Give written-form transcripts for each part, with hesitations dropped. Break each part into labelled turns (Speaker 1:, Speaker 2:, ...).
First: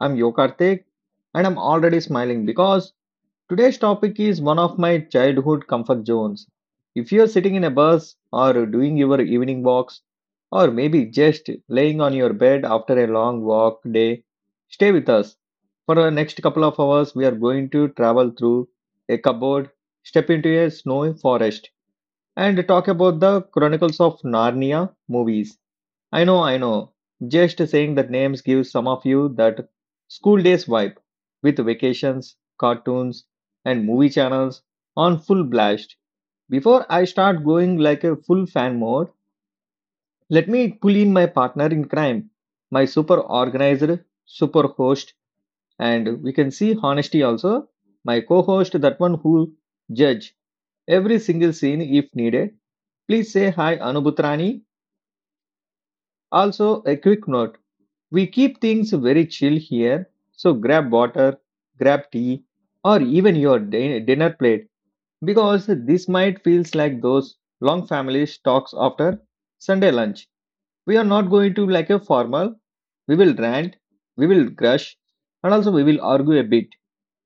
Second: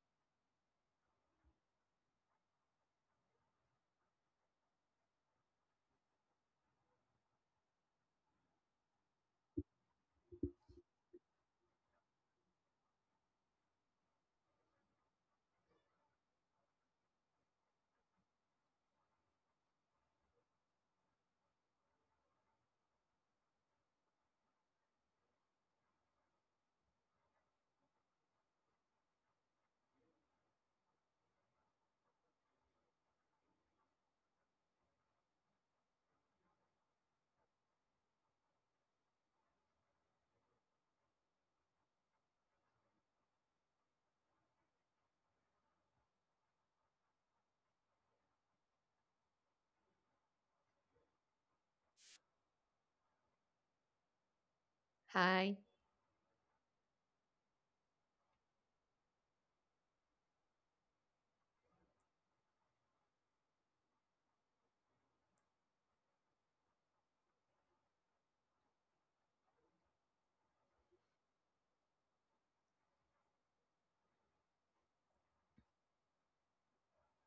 Speaker 1: I'm Yokartik, and I'm already smiling because today's topic is one of my childhood comfort zones. If you're sitting in a bus or doing your evening walks, or maybe just laying on your bed after a long walk day, stay with us. For the next couple of hours, we are going to travel through a cupboard, step into a snowy forest and talk about the Chronicles of Narnia movies. I know, I know. Just saying that names gives some of you that school days vibe with vacations, cartoons, and movie channels on full blast. Before I start going like a full fan mode, let me pull in my partner in crime, my super organizer, super host, and we can see honesty also. My co-host, that one who judge every single scene if needed. Please say hi, Anubhutrani.
Speaker 2: Hi.
Speaker 1: Also, a quick note we keep things very chill here, so grab water, grab tea, or even your dinner plate because this might feels like those long family talks after Sunday lunch. We are not going to like a formal. We will rant, we will crush, and also we will argue a bit,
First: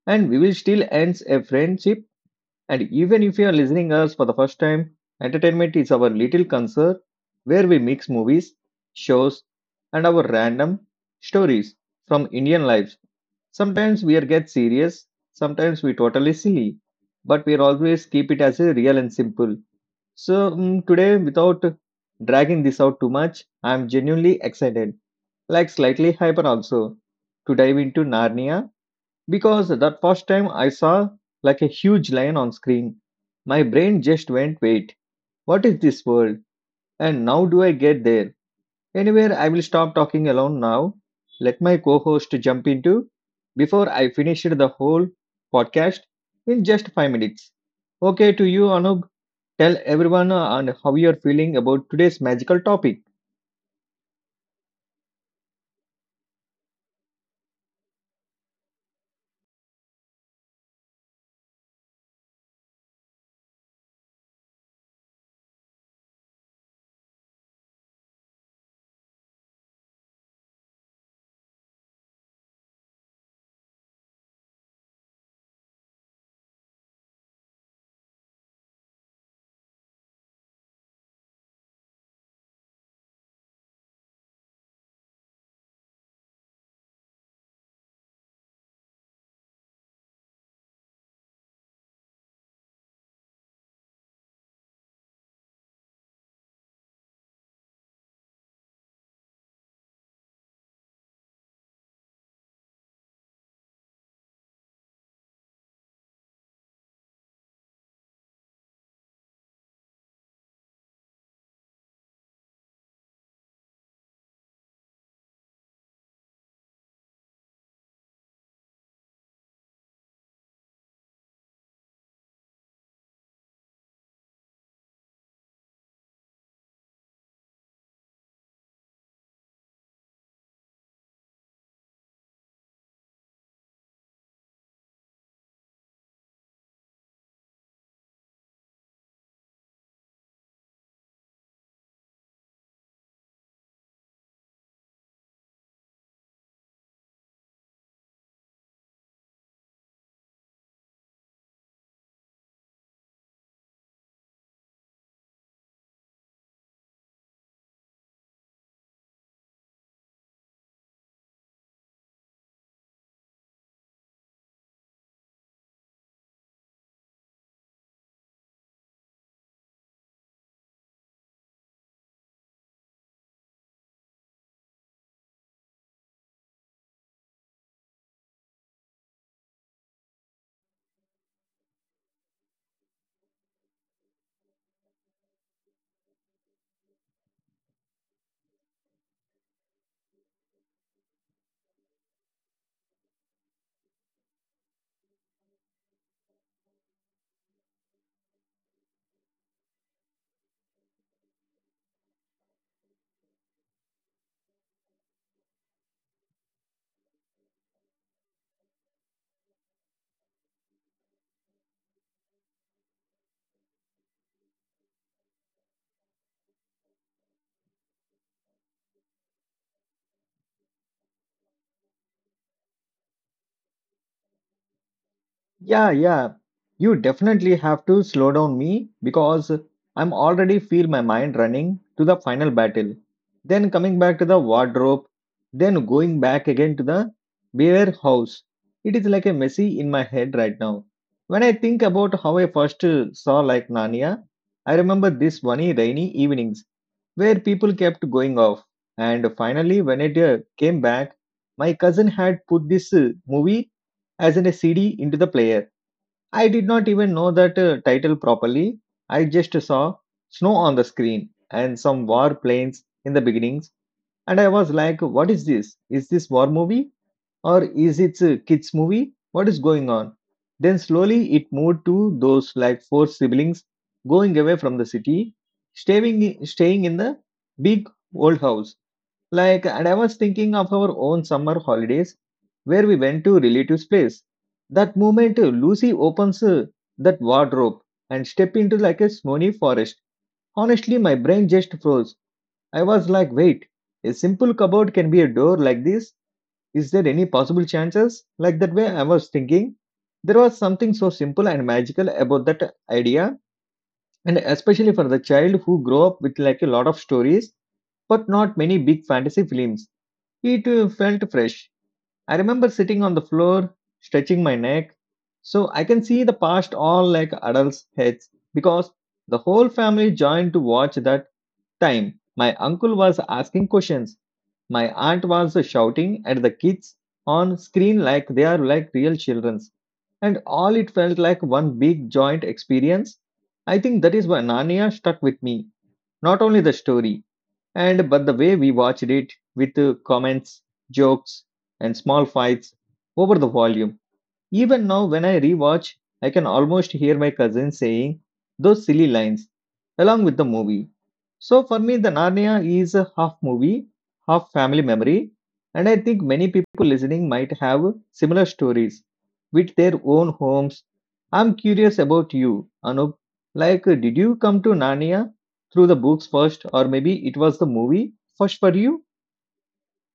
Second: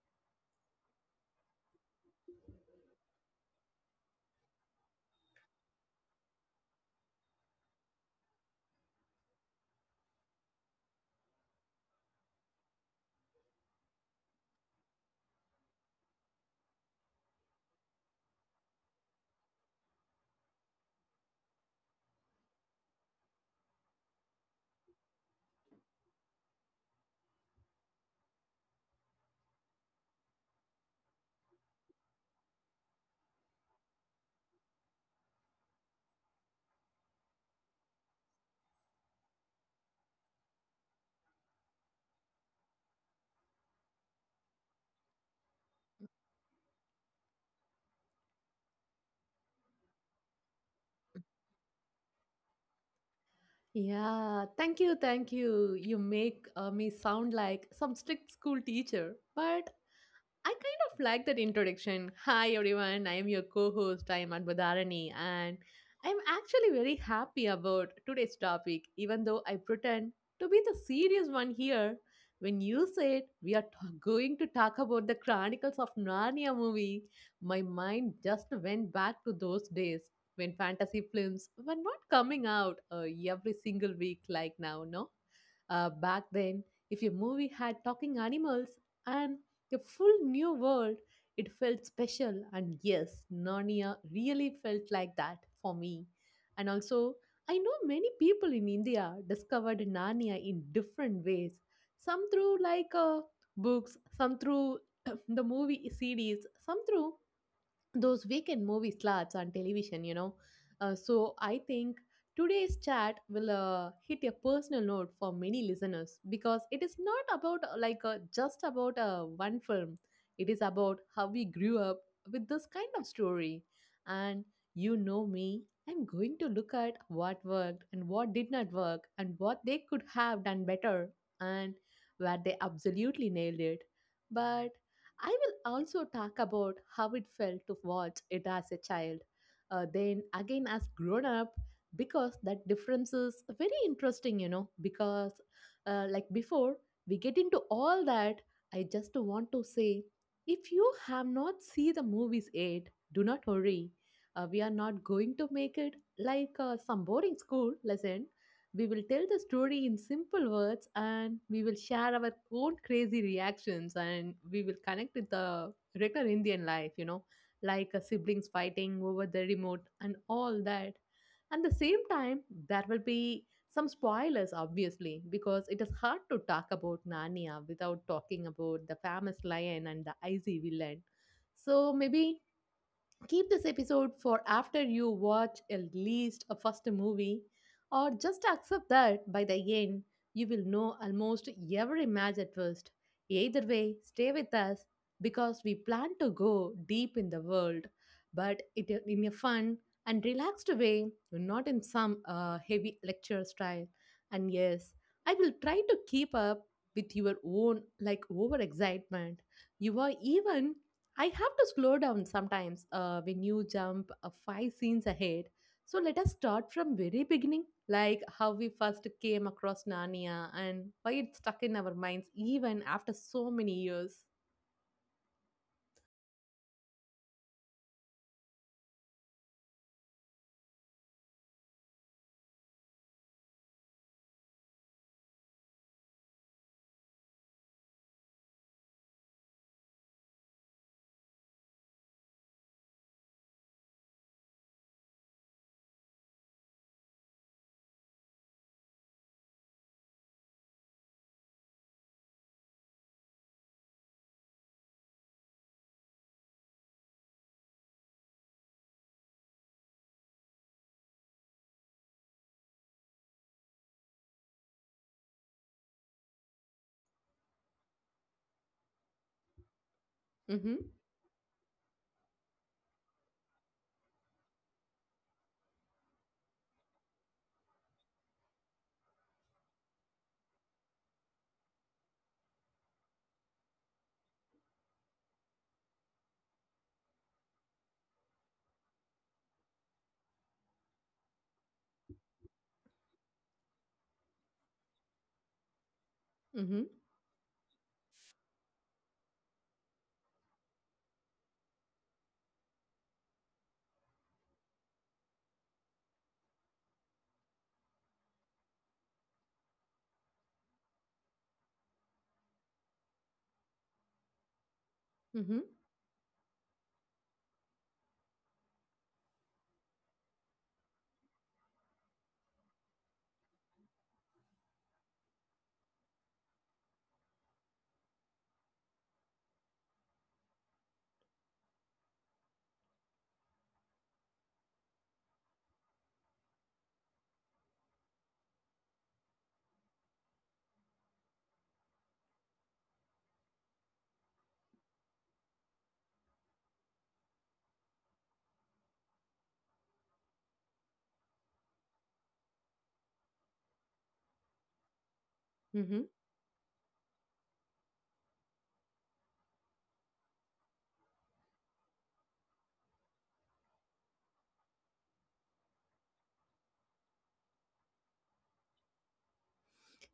Speaker 1: and we will still ends a friendship and even if you are listening us for the first time, entertainment is our little concert where we mix movies, shows, and our random stories from Indian lives. Sometimes we are get serious, sometimes we totally silly, but we are always keep it as a real and simple. So today, without dragging this out too much, I am genuinely excited, like slightly hyper also, to dive into Narnia because that first time I saw like a huge lion on screen, my brain just went, wait, what is this world? And now do I get there? Anyway, I will stop talking alone now. Let my co host jump into before I finish the whole podcast in just 5 minutes. Okay, to you, Anub, tell everyone on how you're feeling about today's magical topic.
Speaker 2: Yeah, thank you, thank you. You make me sound like some strict school teacher, but I kind of like that introduction. Hi everyone, I am your co-host. I am Anbadharani and I am actually very happy about today's topic even though I pretend to be the serious one here. When you said going to talk about the Chronicles of Narnia movie, my mind just went back to those days when fantasy films were not coming out every single week like now, no? Back then, if your movie had talking animals, and a full new world. It felt special, and yes, Narnia really felt like that for me. And also, I know many people in India discovered Narnia in different ways. Some through books, some through the movie series, some through those weekend movie slots on television, you know. So I think today's chat will hit a personal note for many listeners because it is not about just about one film. It is about how we grew up with this kind of story. And you know me, I'm going to look at what worked and what did not work and what they could have done better and where they absolutely nailed it. But I will also talk about how it felt to watch it as a child, then again as grown up, because that difference is very interesting, you know. Because, before, we get into all that. I just want to say, if you have not seen the movies yet, do not worry. We are not going to make it like some boring school lesson. We will tell the story in simple words and we will share our own crazy reactions and we will connect with the regular Indian life, you know, like siblings fighting over the remote and all that. At the same time, there will be some spoilers, obviously, because it is hard to talk about Narnia without talking about the famous lion and the icy villain. So maybe keep this episode for after you watch at least a first movie, or just accept that by the end you will know almost every match at first. Either way, stay with us because we plan to go deep in the world, but it, in a fun and relaxed way, not in some heavy lecture style. And yes, I will try to keep up with your own like over excitement. You are even I have to slow down sometimes when you jump five scenes ahead. So let us start from very beginning, like how we first came across Narnia and why it's stuck in our minds even after so many years.
Speaker 1: Yeah, yeah. You definitely have to slow down me because I'm already feel my mind running to the final battle. Then coming back to the wardrobe, then going back again to the beer house. It is like a messy in my head right now. When I think about how I first saw like Narnia, I remember this funny rainy evenings where people kept going off. And finally, when it came back, my cousin had put this movie as in a CD into the player. I did not even know that title properly. I just saw snow on the screen and some war planes in the beginnings, and I was like, "What is this? Is this war movie or is it a kids movie? What is going on?"
Speaker 2: Mm-hmm.
Speaker 1: Then slowly it moved to those like four siblings going away from the city, staying staying in the big old house like, and I was thinking of our own summer holidays where we went to relatives' place. That moment, Lucy opens that wardrobe and step into like a snowy forest. Honestly, my brain just froze. I was like, wait, a simple cupboard can be a door like this?
Speaker 2: Mm-hmm.
Speaker 1: Is there any possible chances? Like that way, I was thinking. There was something so simple and magical about that idea, and especially for the child who grew up with like a lot of stories but not many big fantasy films. It felt fresh. I remember sitting on the floor, stretching my neck,
Speaker 2: Mm-hmm.
Speaker 1: so I can see the past all like adults' heads because the whole family joined to watch that time. My uncle was asking questions. My aunt was shouting at the kids on screen like they are like real childrens. And all it felt like one big joint experience. I think that is why Narnia stuck with me. Not only the story, and but the way we watched it with comments, jokes, and small fights over the volume even now, when I rewatch, I can almost hear my cousin saying those silly lines along with the movie. So for me, the Narnia is a half movie, half family memory, and I
Speaker 2: Mm-hmm.
Speaker 1: think many people listening might have similar stories with their own homes. I'm curious about you, Anup. Like, did you come to Narnia through the books first, or maybe it was the movie first for you?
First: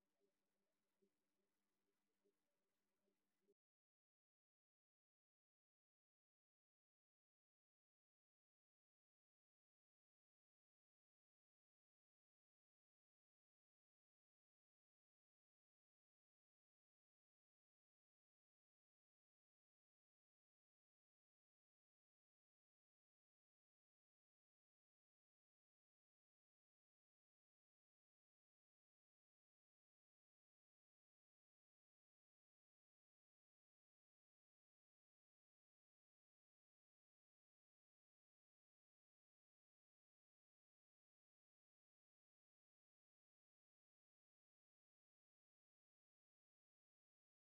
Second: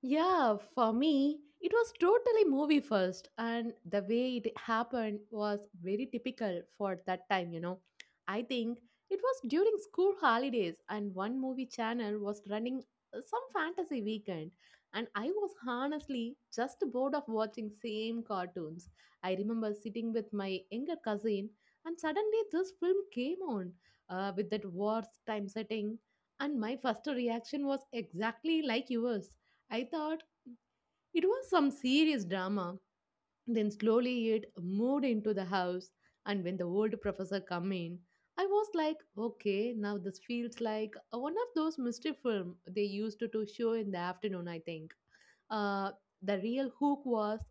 Speaker 2: Yeah, for me, it was totally movie first, and the way it happened was very typical for that time, you know. I think it was during school holidays, and one movie channel was running some fantasy weekend, and I was honestly just bored of watching same cartoons. I remember sitting with my younger cousin, and suddenly this film came on with that war time setting, and my first reaction was exactly like yours. I thought it was some serious drama. Then slowly it moved into the house, and when the old professor come in, I was like, okay, now this feels like one of those mystery film they used to show in the afternoon. I think. Uh, the real hook was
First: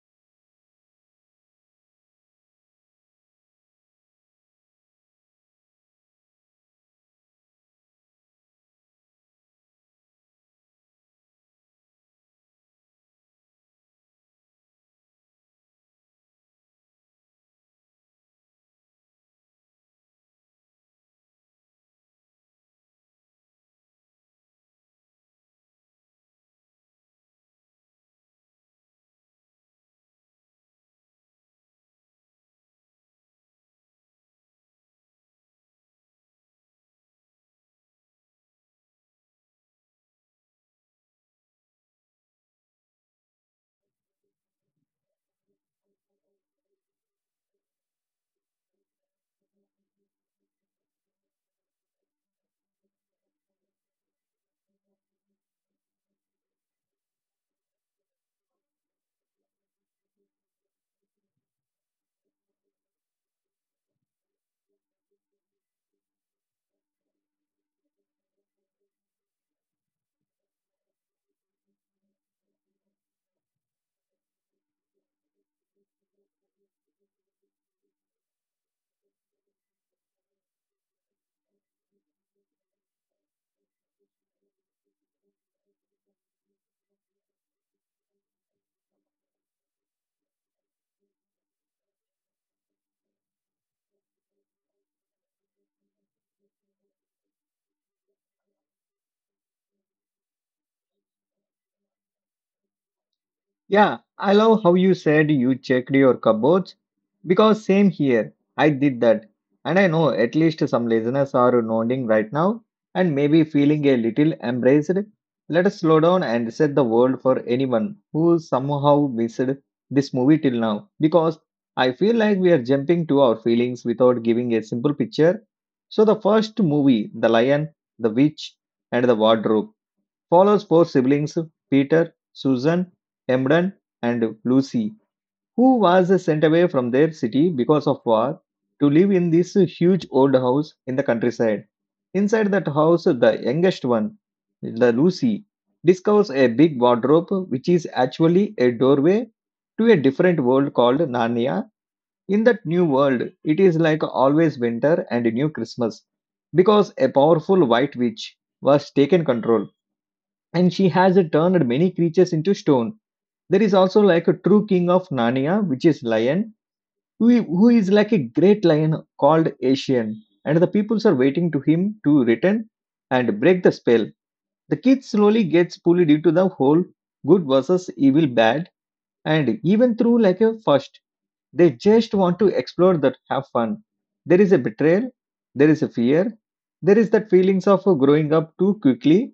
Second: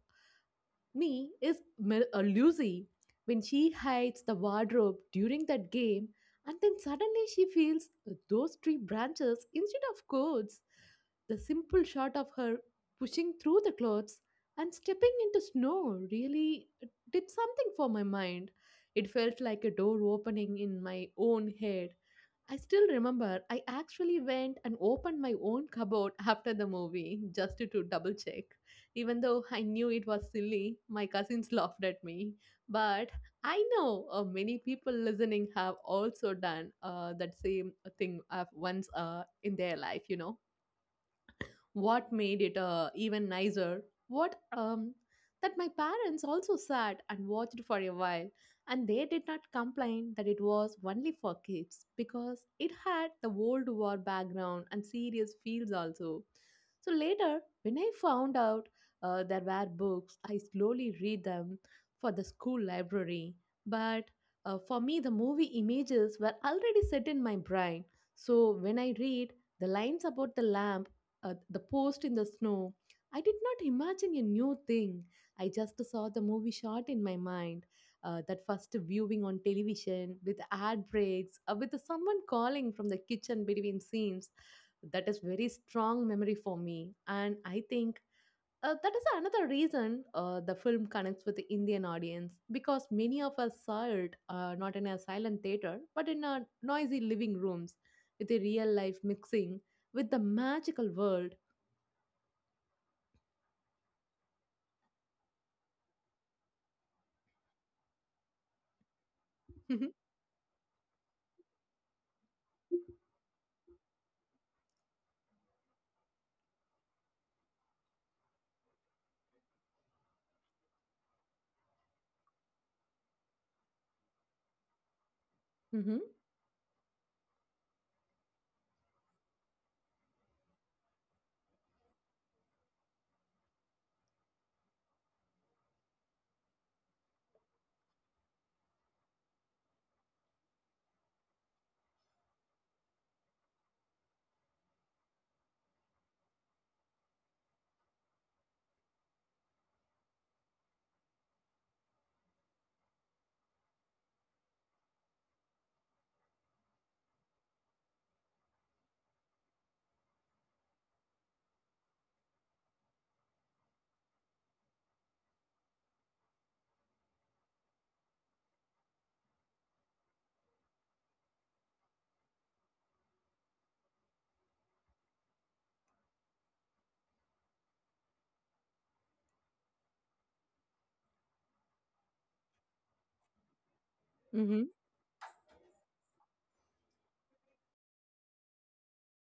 Speaker 2: me is Lucy when she hides the wardrobe during that game and then suddenly she feels those tree branches instead of coats. The simple shot of her pushing through the clothes and stepping into snow really did something for my mind. It felt like a door opening in my own head. I still remember I actually went and opened my own cupboard after the movie just to double check. Even though I knew it was silly, my cousins laughed at me. But I know many people listening have also done that same thing once in their life, you know what made it even nicer what that my parents also sat and watched for a while and they did not complain that it was only for kids because it had the World war background and serious fields also. So later when I found out there were books I slowly read them for the school library, but for me the movie images were already set in my brain, so when I read the lines about the lamp, the post in the snow. I did not imagine a new thing. I just saw the movie shot in my mind. That first viewing on television with ad breaks, with someone calling from the kitchen between scenes. That is very strong memory for me. And I think that is another reason the film connects with the Indian audience because many of us saw it not in a silent theater but in a noisy living rooms with a real life mixing with the magical world.
Speaker 1: Yeah, I love how you said you checked your cupboards because same here. I did that. And I
Speaker 2: Mhm.
Speaker 1: know at least some listeners are nodding right now and maybe feeling a little embraced. Let us slow down and set the world for anyone who somehow missed this movie till now because I feel like we are jumping to our feelings without giving a simple picture.
Speaker 2: Mhm.
Speaker 1: So, the first movie, The Lion, The Witch, and The Wardrobe follows four siblings Peter, Susan, Emden, and Lucy, who was sent away from their city because of war to live in this huge old house in the countryside. Inside that house, the youngest one, the Lucy, discovers a big wardrobe which is actually a doorway to a different world called Narnia. In that new world, it is like always winter and new Christmas because a powerful white witch was taken control and she has turned many creatures into stone. There is also like a true king of Narnia, which is lion, who is like a great lion called Asian, and the peoples are waiting to him to return and break the spell. The kid slowly gets pulled into the whole good versus evil bad, and even through like a first, they just want to explore that have fun. There is a
Speaker 2: Mhm.
Speaker 1: betrayal, there is a fear, there is that feelings of growing up too quickly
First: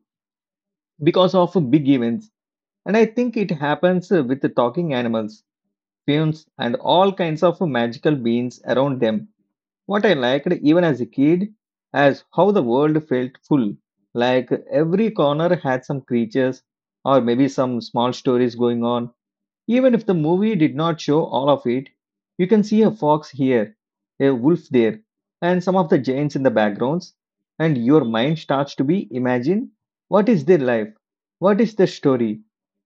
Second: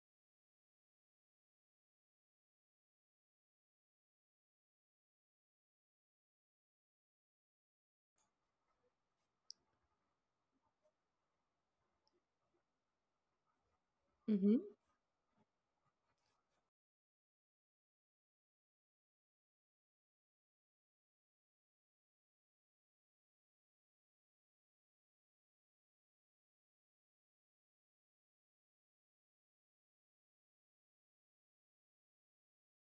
Speaker 1: because of big events and I think it happens with the talking animals, fumes, and all kinds of magical beings around them. What I liked even as a kid as how the world felt full. Like
Speaker 2: Mhm.
Speaker 1: every corner had some creatures or maybe some small stories going on. Even if the movie did not show all of it, you can see a fox here, a wolf there, and some of the giants in the backgrounds, and your mind starts to be imagine what is their life, what is their story.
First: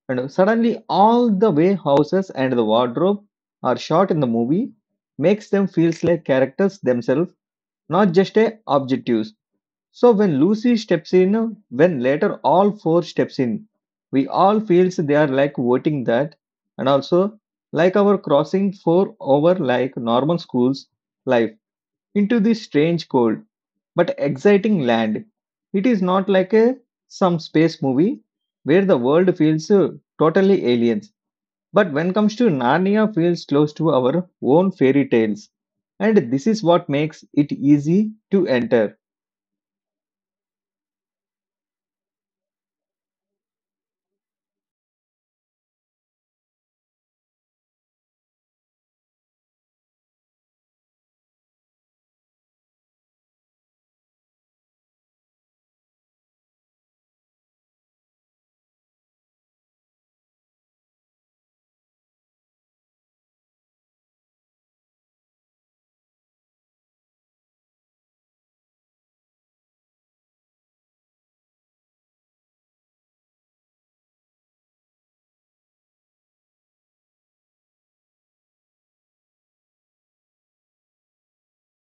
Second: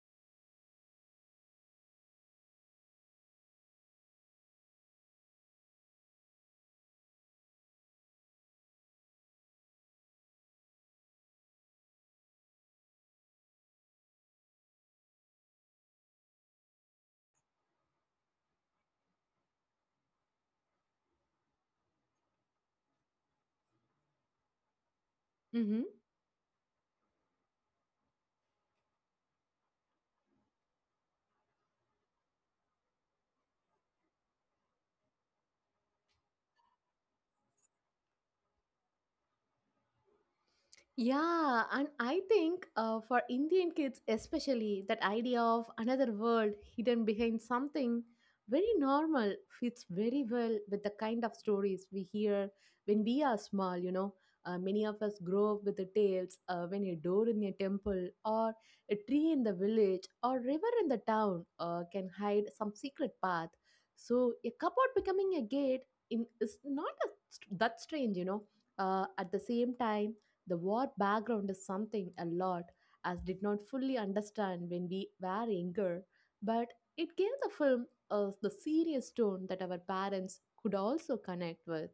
Speaker 1: And suddenly, all the way houses and the wardrobe are shot in the movie makes them feels like characters themselves, not just a objectives. So when Lucy steps in, when later all four steps in, we all feels they are like voting that, and also like our crossing four over like normal school's life into this strange cold but exciting land.
Speaker 2: Mhm.
Speaker 1: It is not like a some space movie where the world feels totally aliens. But when comes to Narnia, feels close to our own fairy tales, and this is what makes it easy to enter.
Speaker 2: Yeah, and I think for Indian kids especially, that idea of another world hidden behind something very normal fits very well with the kind of stories we hear when we are small, you know. Many of us grow up with the tales when a door in a temple or a tree in the village or river in the town can hide some secret path. So a cupboard becoming a gate in, is not a, that strange, you know. At the same time, the war background is something a lot as did not fully understand when we were younger, but it gave the film the serious tone that our parents could also connect with.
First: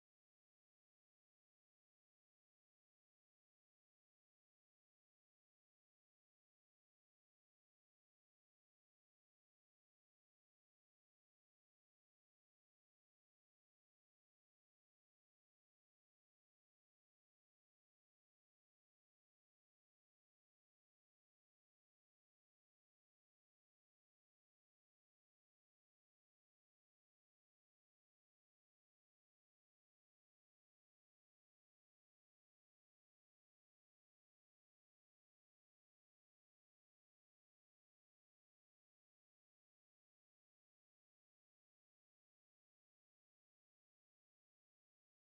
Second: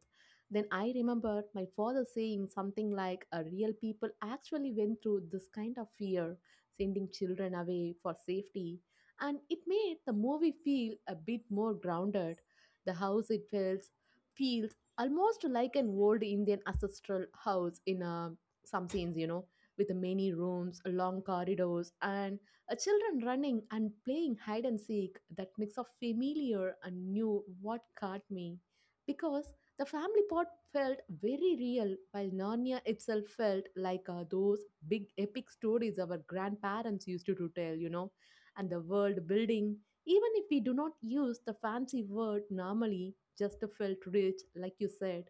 Speaker 2: Then I remember my father saying something like, "A real people actually went through this kind of fear, sending children away for safety," and it made the movie feel a bit more grounded. The house it feels almost like an old Indian ancestral house in a some scenes, you know, with many rooms, long corridors, and children running and playing hide and seek. That mix of familiar and new what caught me. Because the family part felt very real, while Narnia itself felt like those big epic stories our grandparents used to tell, you know, and the world building. Even if we do not use the fancy word normally, just felt rich, like you said.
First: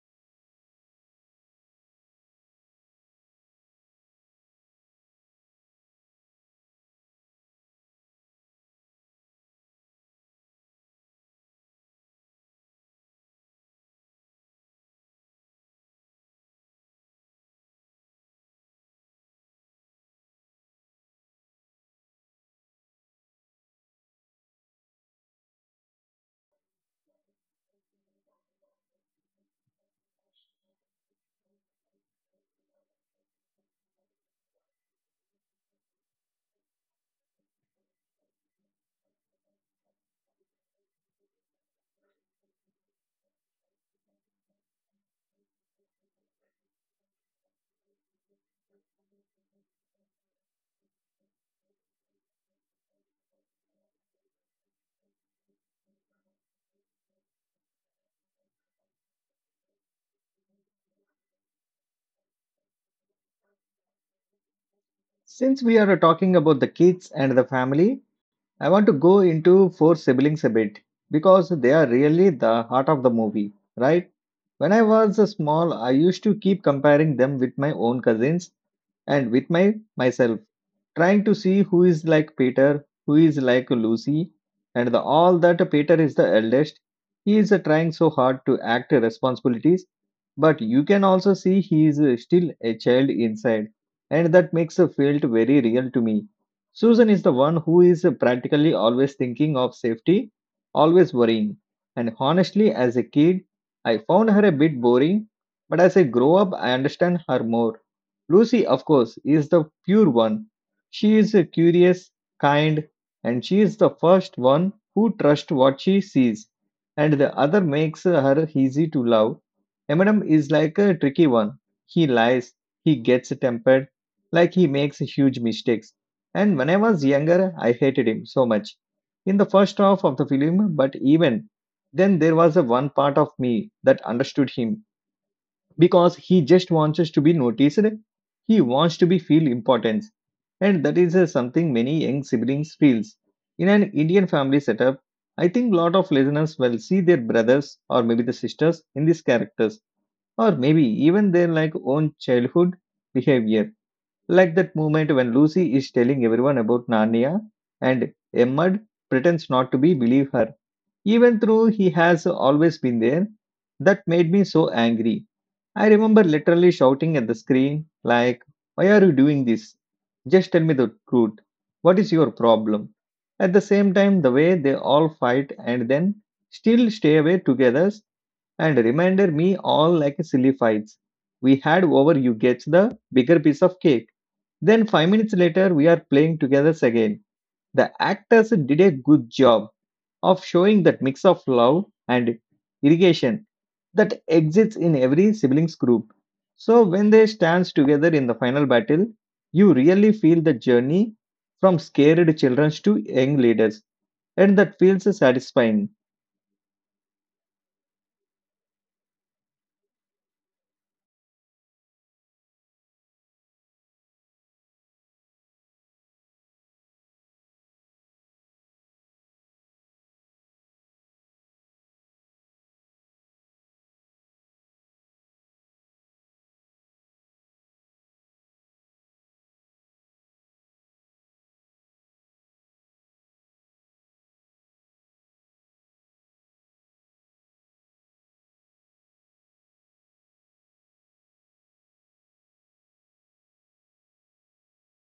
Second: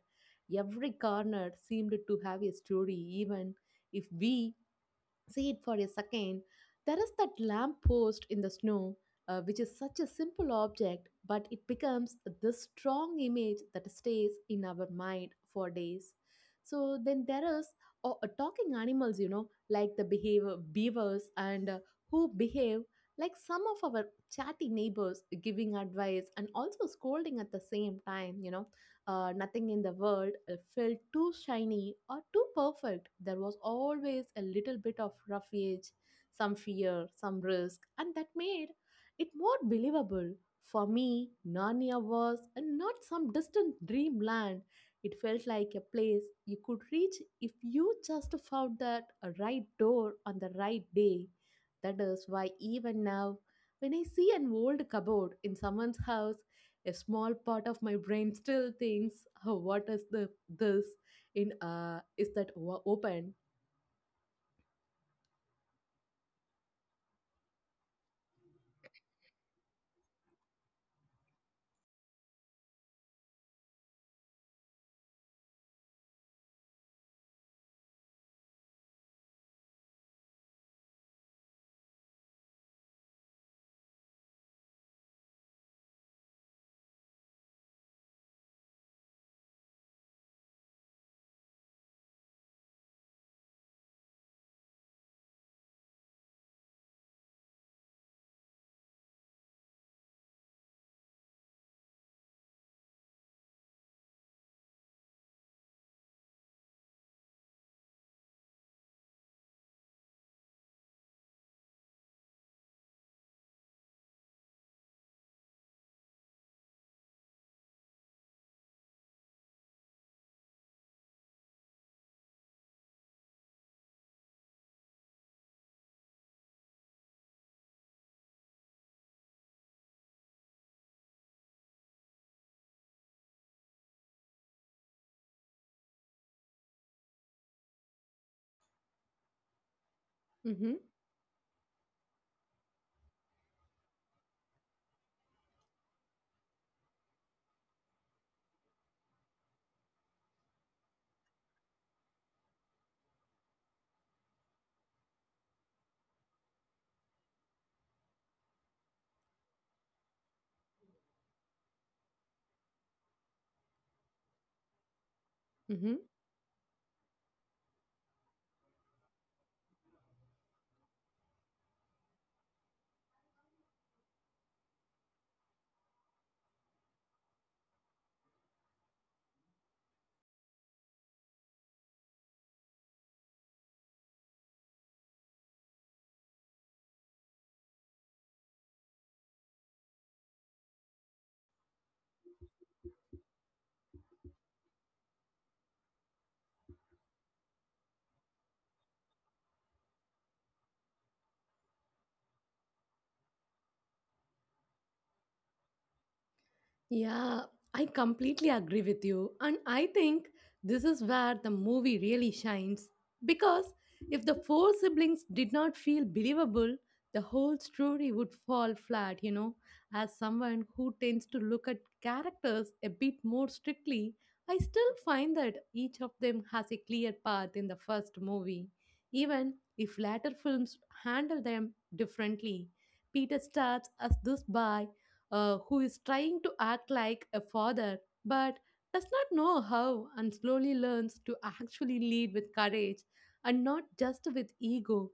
Speaker 2: Every corner seemed to have a story, even if we see it for a second. There is that lamp post in the snow, which is such a simple object, but it becomes this strong image that stays in our mind for days. So then there is talking animals, you know, like the behavior beavers and who behave like some of our chatty neighbors, giving advice and also scolding at the same time. You know, nothing in the world felt too shiny or too perfect. There was always a little bit of rough edge, some fear, some risk, and that made it more believable. For me, Narnia was not some distant dreamland. It felt like a place you could reach if you just found that right door on the right day. That is why even now, when I see an old cupboard in someone's house a small part of my brain still thinks, oh, what is the this in is that wa- open?
Speaker 1: Since we are talking about the kids and the family, I want to go into four siblings a bit because they are really the heart of the movie, right? When I was small, I used to keep comparing them with my own cousins, and with my myself trying to see who is like Peter, who is like Lucy, and the, all that. Peter is the eldest. He is trying so hard to act responsibilities, but you can also see he is still a child inside, and that makes it felt very real to me. Susan is the one who is practically always thinking of safety, always worrying, and honestly as a kid I found her a bit boring, but as I grow up I understand her more. Lucy, of course, is the pure one. She is a curious, kind, and she is the first one who trusts what she sees, and the other makes her easy to love. Eminem is like a tricky one. He lies, he gets tempered, like he makes huge mistakes. And when I was younger, I hated him so much. In the first half of the film, but even then, there was a one part of me that understood him because he just wants us to be noticed. He wants to be feel importance,
Speaker 2: Mm-hmm.
Speaker 1: and that is something many young siblings feels. In an Indian family setup, I think lot of listeners will see their brothers or maybe the sisters in these characters, or maybe even their like own childhood behavior, like that moment when Lucy is telling everyone about Narnia and Emmerd pretends not to be believe her even though he has always been there. That made me so angry. I
Speaker 2: Mm-hmm.
Speaker 1: remember literally shouting at the screen, like, why are you doing this? Just tell me the truth. What is your problem? At the same time, the way they all fight and then still stay away together and reminded me all like silly fights we had over you gets the bigger piece of cake. Then 5 minutes later we are playing together again. The actors did a good job of showing that mix of love and irrigation that exists in every siblings group. So when they stand together in the final battle, you really feel the journey from scared children to young leaders, and that feels satisfying.
Speaker 2: Yeah, I completely agree with you. And I think this is where the movie really shines. Because if the four siblings did not feel believable, the whole story would fall flat, you know. As someone who tends to look at characters a bit more strictly, I still find that each of them has a clear path in the first movie, even if later films handle them differently. Peter starts as this boy who is trying to act like a father but does not know how and slowly learns to actually lead with courage and not just with ego.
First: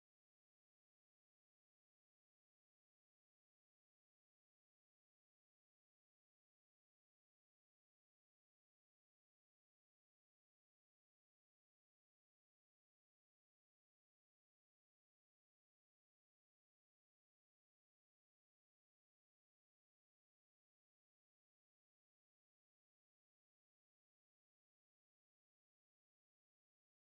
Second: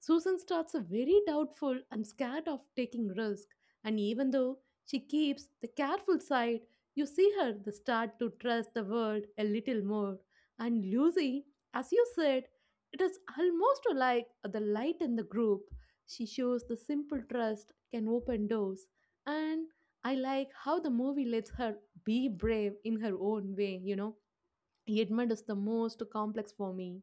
Speaker 2: Susan starts a very doubtful and scared of taking risk, and even though she keeps the careful side, you see her the start to trust the world a little more. And Lucy, as you said, it is almost like the light in the group. She shows the simple trust can open doors, and I like how the movie lets her be brave in her own way, you know. Edmund is the most complex for me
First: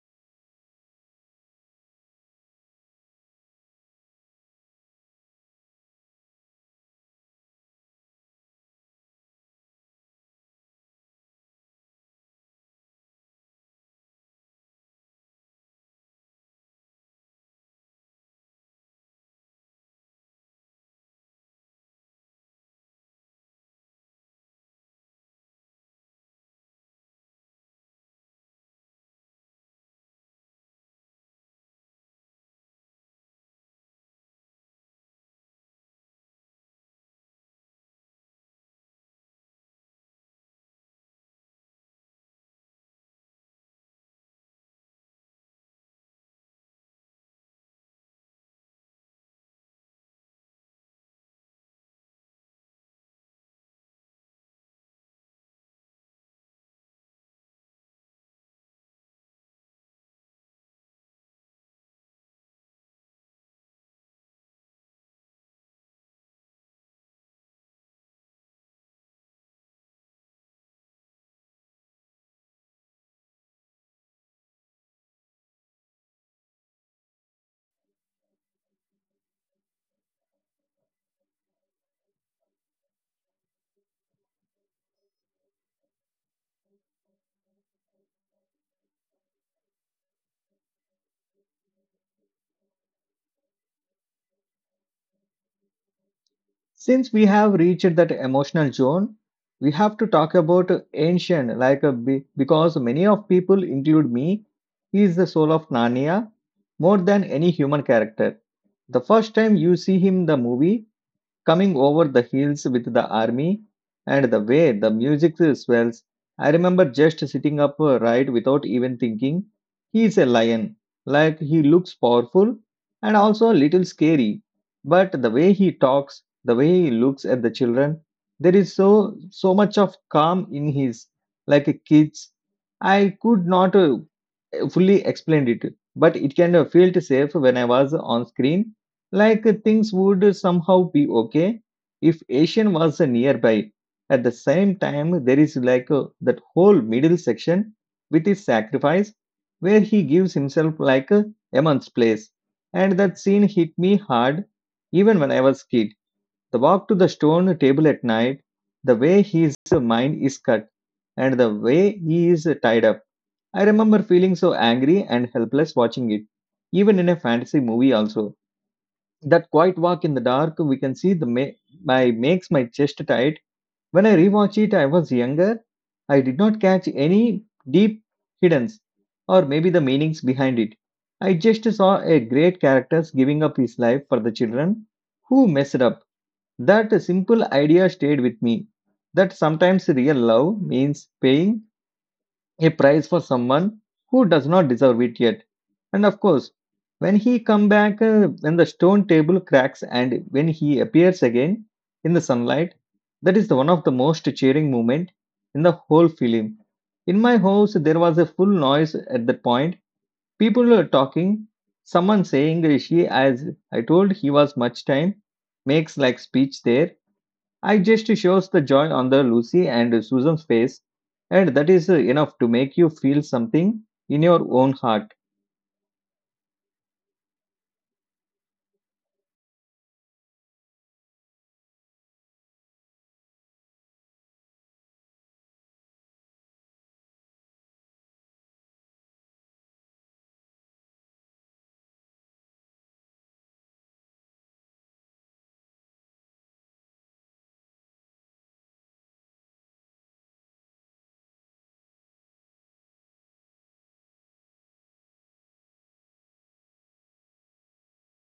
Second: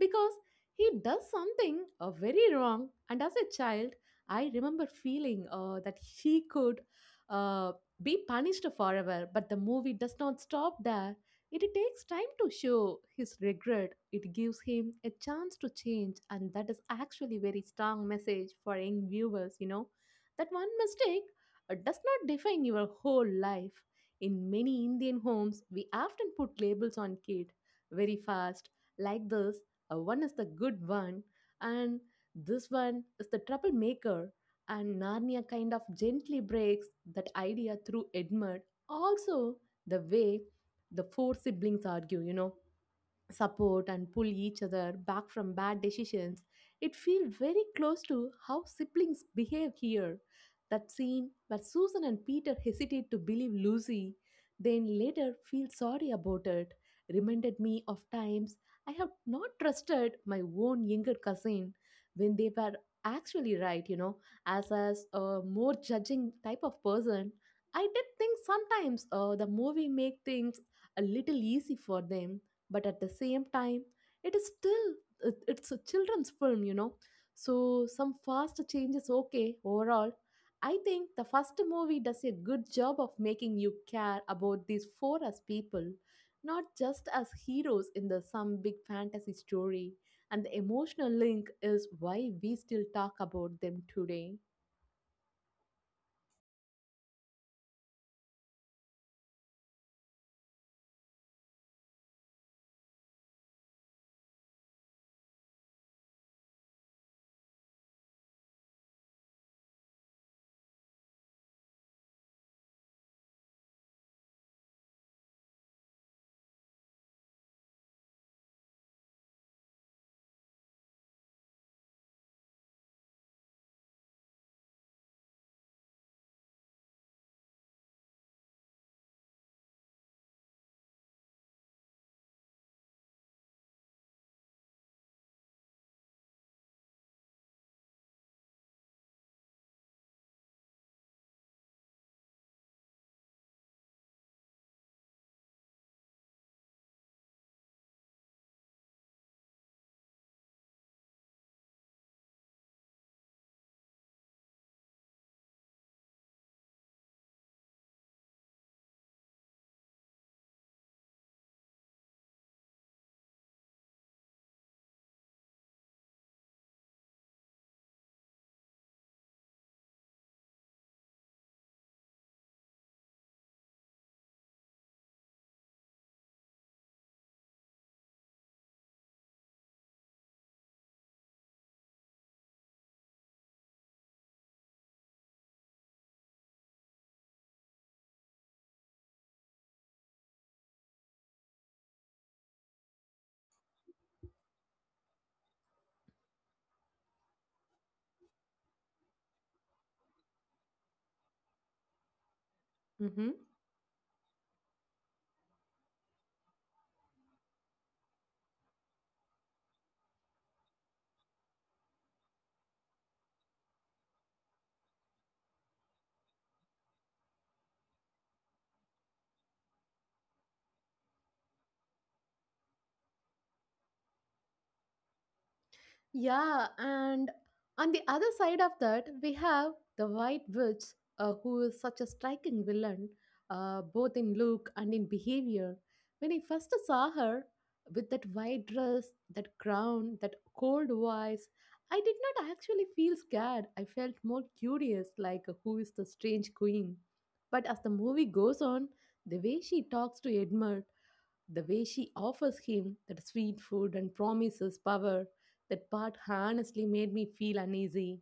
Speaker 2: because he does something very wrong. And as a child, I remember feeling that he could uh, be punished forever, but the movie does not stop there. It takes time to show his regret. It gives him a chance to change, and that is actually very strong message for young viewers. That one mistake does not define your whole life. In many Indian homes, we often put labels on kid very fast, like this. One is the good one, and this one is the troublemaker. And Narnia kind of gently breaks that idea through Edmund. Also, the way the four siblings argue, support and pull each other back from bad decisions. It feels very close to how siblings behave here. That scene where Susan and Peter hesitate to believe Lucy, then later feel sorry about it, reminded me of times I have not trusted my own younger cousin when they were actually right, you know, as a more judging type of person. I did think sometimes the movie make things a little easy for them, but at the same time, it is still it's a children's film, you know, so some fast changes. Okay, overall, I think the first movie does a good job of making you care about these four as people, not just as heroes in the some big fantasy story, and the emotional link is why we still talk about them today.
Speaker 1: Since we have reached that emotional zone, we have to talk about ancient, because many of people, include me, he is the soul of Narnia more than any human character. The first time you see him in the movie, coming over the hills with the army and the way the music swells. I remember just sitting up right without even thinking. He is a lion. Like he looks powerful and also a little scary. But the way he talks, the way he looks at the children, there is so much of calm in his like a kids. I could not fully explained it, but it kind of felt safe when I was on screen, like things would somehow be okay if Asian was nearby. At the same time, there is that whole middle section with his sacrifice, where he gives himself a immense place, and that scene hit me hard, even when I was kid. The walk to the stone table at night, the way his mind is cut, and the way he is tied up I remember feeling so angry and helpless watching it, even in a fantasy movie also. That quiet walk in the dark we can see the my makes my chest tight. When I rewatch it, I was younger. I did not catch any deep hiddens or maybe the meanings behind it. I just saw a great character giving up his life for the children who messed up. That simple idea stayed with me. That sometimes real love means paying a prize for someone who does not deserve it yet. And of course, when he come back, when the stone table cracks and when he appears again in the sunlight, that
Speaker 2: Mm-hmm.
Speaker 1: is the one of the most cheering moment in the whole film. In my house, there was a full noise at that point. People were talking. Someone saying she, as I told, he was much time, makes like speech there. I just shows the joy on the Lucy and Susan's face, and that is enough to make you feel something in your own heart.
Speaker 2: Yeah, and on the other side of that, we have the White Witch, who is such a striking villain, both in look and in behavior. When I first saw her with that white dress, that crown, that cold voice, I did not actually feel scared. I felt more curious, like who is the strange queen. But as the movie goes on, the way she talks to Edmund, the way she offers him that sweet food and promises power, that part honestly made me feel uneasy.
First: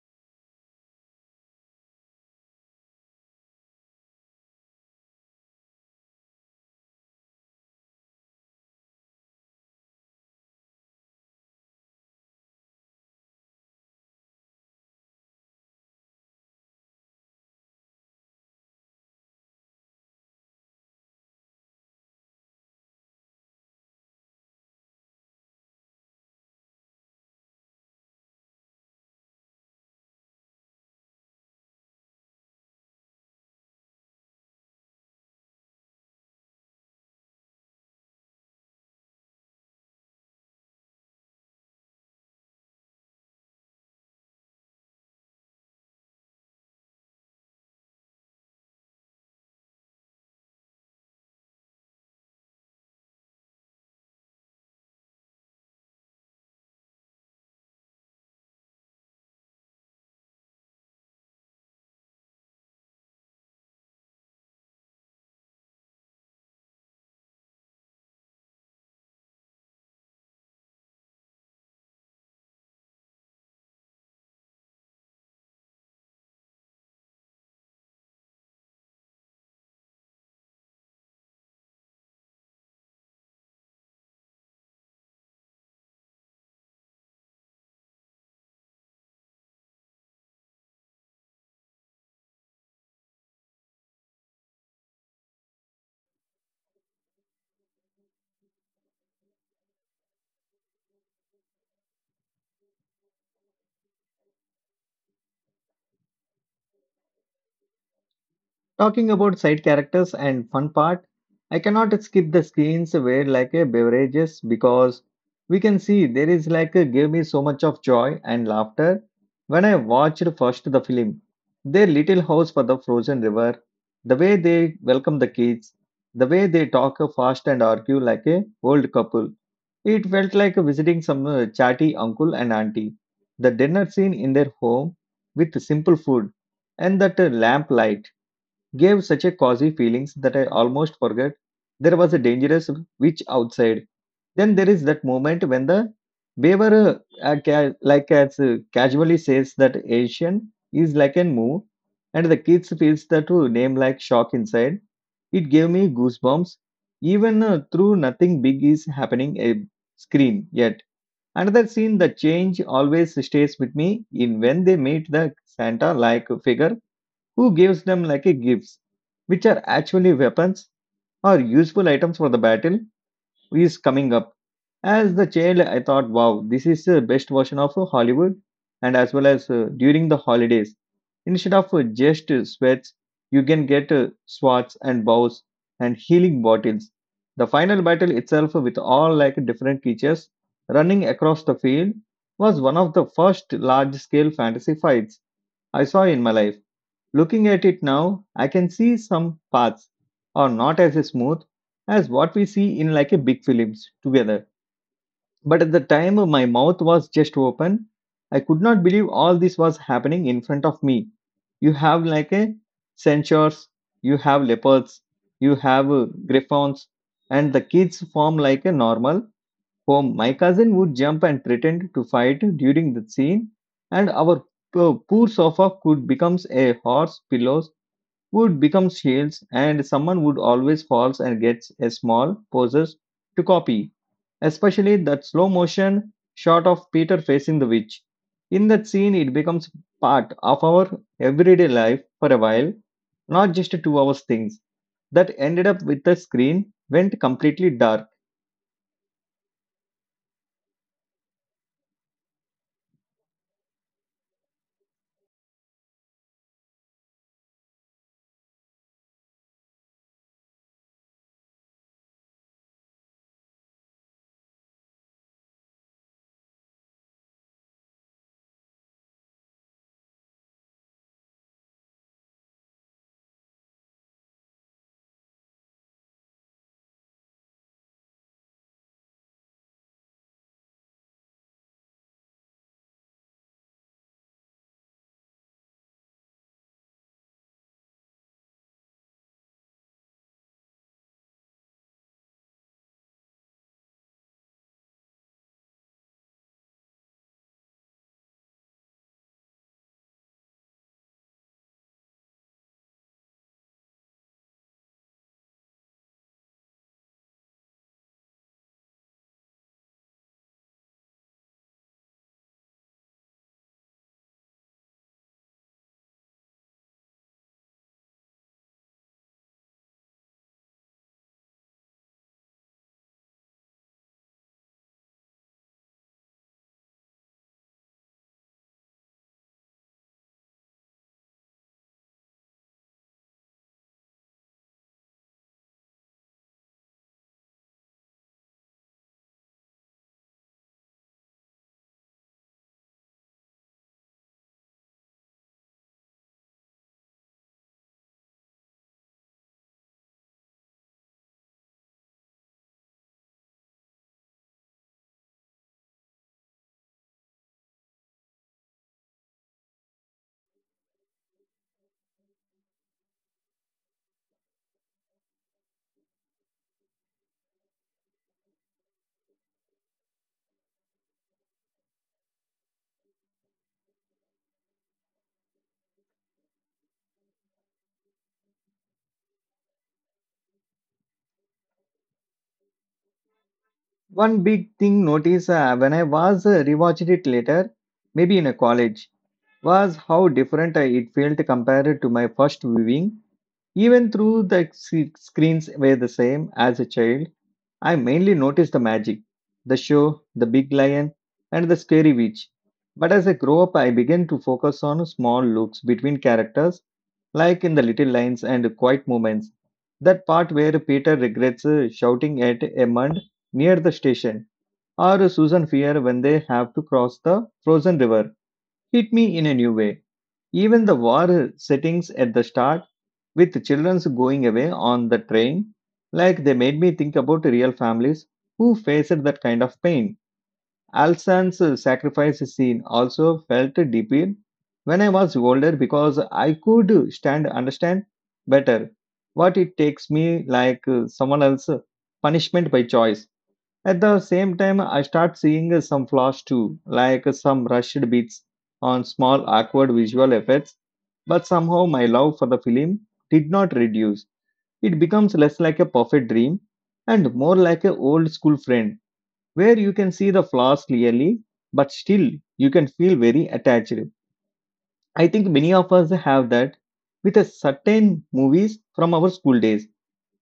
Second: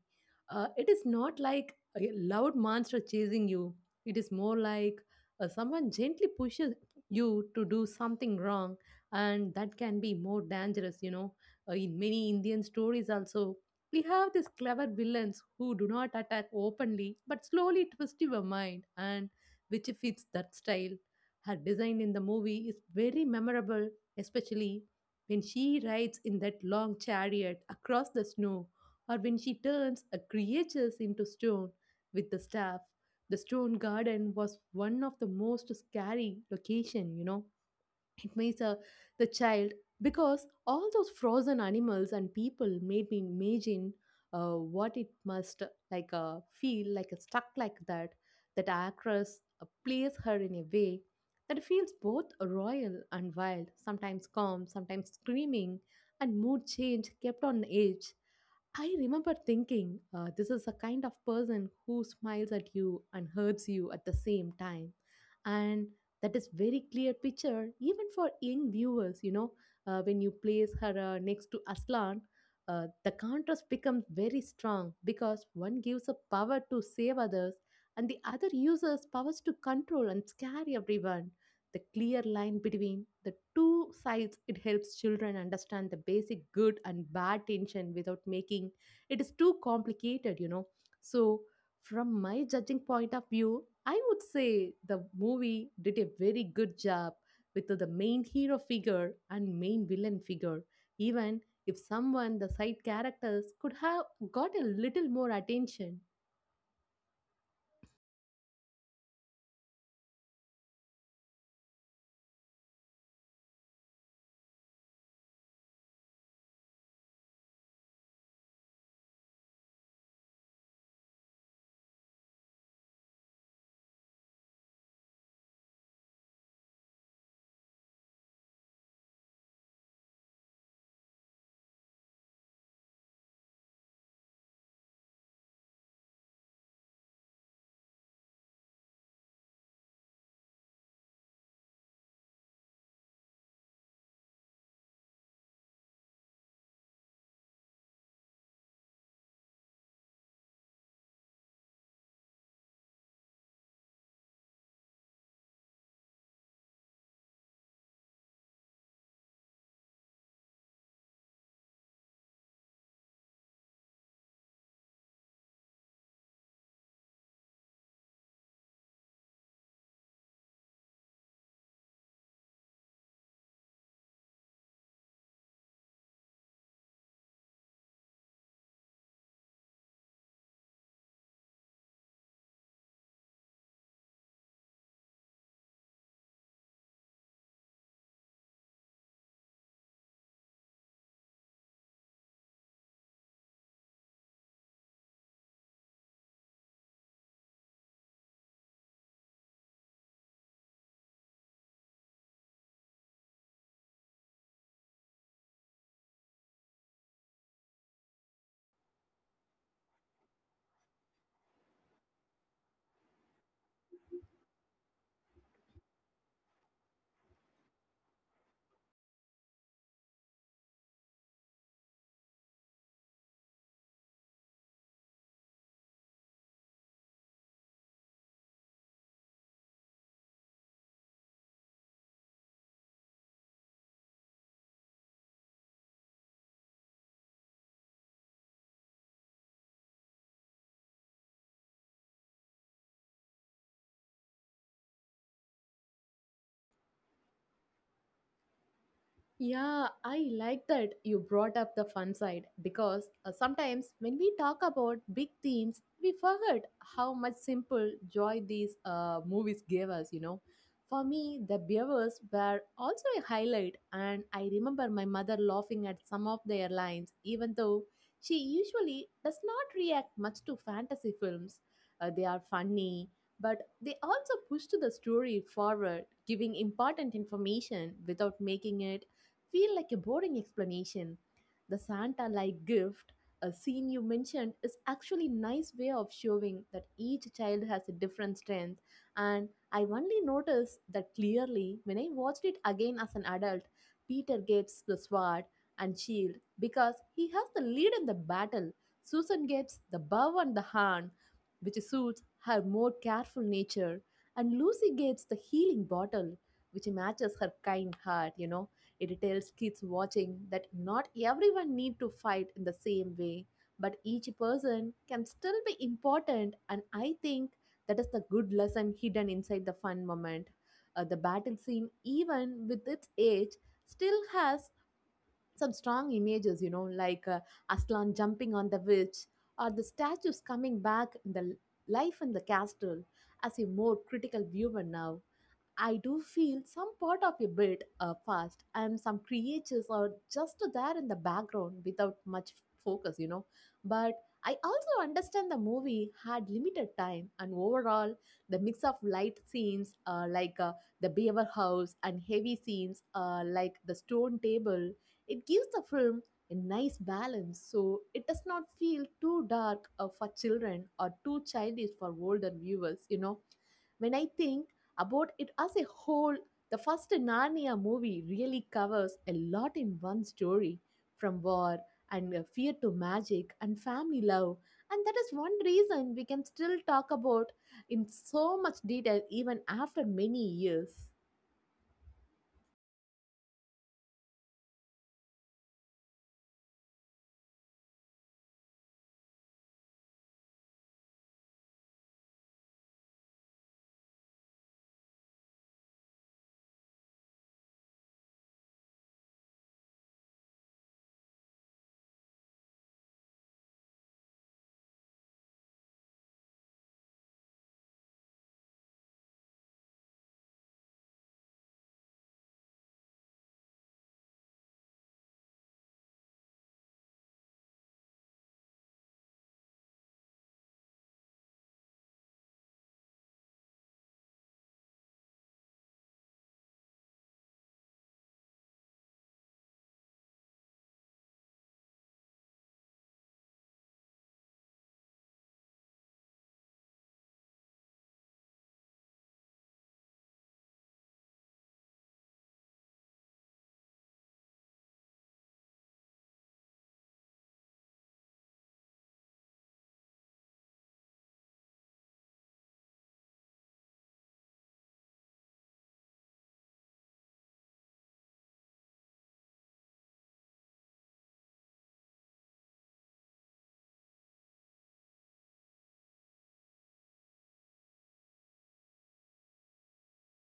Speaker 2: It is not like a loud monster chasing you, it is more like someone gently pushes you to do something wrong, and that can be more dangerous, you know. In many Indian stories, also, we have these clever villains who do not attack openly but slowly twist your mind, and which fits that style. Her design in the movie is very memorable, especially when she rides in that long chariot across the snow or when she turns a creature into stone with the staff. The stone garden was one of the most scary location, you know, it makes a, the child, because all those frozen animals and people made me imagine what it must like feel like a stuck like that. That actress plays her in a way that feels both royal and wild, sometimes calm, sometimes screaming, and mood change kept on edge. I remember thinking, this is a kind of person who smiles at you and hurts you at the same time. And that is very clear picture even for young viewers, you know, when you place her next to Aslan, the contrast becomes very strong because one gives a power to save others and the other uses powers to control and scare everyone. The clear line between the two sides, it helps children understand the basic good and bad tension without making it is too complicated, you know, so from my judging point of view, I would say the movie did a very good job with the main hero figure and main villain figure, even if someone the side characters could have got a little more attention.
Speaker 1: Talking about side characters and fun part, I cannot skip the scenes where like a beverages because we can see there is like a gave me so much of joy and laughter when I watched first the film. Their little house for the frozen river, the way they welcome the kids, the way they talk fast and argue like a old couple It felt like visiting some chatty uncle and auntie. The dinner scene in their home with simple food and that lamp light. Gave such a cozy feelings that I almost forgot there was a dangerous witch outside. Then there is that moment when the beaver, ca- like as casually says that Asian is like a moo, and the kids feels that name like shock inside. It gave me goosebumps, even through nothing big is happening a screen yet. Another scene, the change always stays with me in when they meet the Santa like figure who gives them like a gifts, which are actually weapons or useful items for the battle is coming up. As the child, I thought, wow, this is the best version of Hollywood, and as well as during the holidays, instead of just sweats, you can get swords and bows and healing bottles. The final battle itself, with all like different creatures running across the field, was one of the first large scale fantasy fights I saw in my life Looking at it now, I can see some paths are not as smooth as what we see in like a big films together. But at the time my mouth was just open, I could not believe all this was happening in front of me. You have like a centaurs, you have leopards, you have griffons, and the kids form like a normal home. My cousin would jump and pretend to fight during the scene, and our poor sofa could becomes a horse pillow would become shields, and someone would always falls and gets a small poses to copy. Especially that slow motion shot of Peter facing the witch. In that scene, it becomes part of our everyday life for a while, not just 2 hours things. That ended up with the screen went completely dark.
Speaker 2: Yeah, I like that you brought up the fun side because sometimes when we talk about big themes, we forget how much simple joy these movies gave us, you know. For me, the beavers were also a highlight, and I remember my mother laughing at some of their lines, even though she usually does not react much to fantasy films. They are funny, but they also pushed the story forward, giving important information without making it feel like a boring explanation. The Santa like gift, a scene you mentioned, is actually nice way of showing that each child has a different strength. And I only noticed that clearly when I watched it again as an adult. Peter gets the sword and shield because he has the lead in the battle. Susan gets the bow and the horn, which suits her more careful nature. And Lucy gets the healing bottle, which matches her kind heart, you know. It tells kids watching that not everyone need to fight in the same way, but each person can still be important, and I think that is the good lesson hidden inside the fun moment. The battle scene, even with its age, still has some strong images, you know, like Aslan jumping on the witch or the statues coming back in the life in the castle. As a more critical viewer now, I do feel some part of a bit fast, and some creatures are just there in the background without much focus, you know. But I also understand the movie had limited time, and overall, the mix of light scenes like the beaver house and heavy scenes like the stone table, it gives the film a nice balance. So it does not feel too dark for children or too childish for older viewers, you know. When I think about it as a whole, the first Narnia movie really covers a lot in one story, from war and fear to magic and family love. And that is one reason we can still talk about in so much detail even after many years.
Speaker 1: One big thing noticed when I was rewatched it later, maybe in a college, was how different it felt compared to my first viewing Even through the screens were the same as a child, I mainly noticed the magic, the show, the big lion, and the scary witch. But as I grew up, I began to focus on small looks between characters, like in the little lines and quiet moments. That part where Peter regrets shouting at Edmund near the station, or Susan fear when they have to cross the frozen river, hit me in a new way. Even the war settings at the start with children's going away on the train, like they made me think about real families who faced that kind of pain. Alsan's sacrifice scene also felt deeper when I was older because I could stand understand better what it takes me like someone else punishment by choice. At the same time, I start seeing some flaws too, like some rushed beats on small awkward visual effects. But somehow my love for the film did not reduce. It becomes less like a perfect dream and more like an old school friend where you can see the flaws clearly, but still you can feel very attached. I think many of us have that with a certain movies from our school days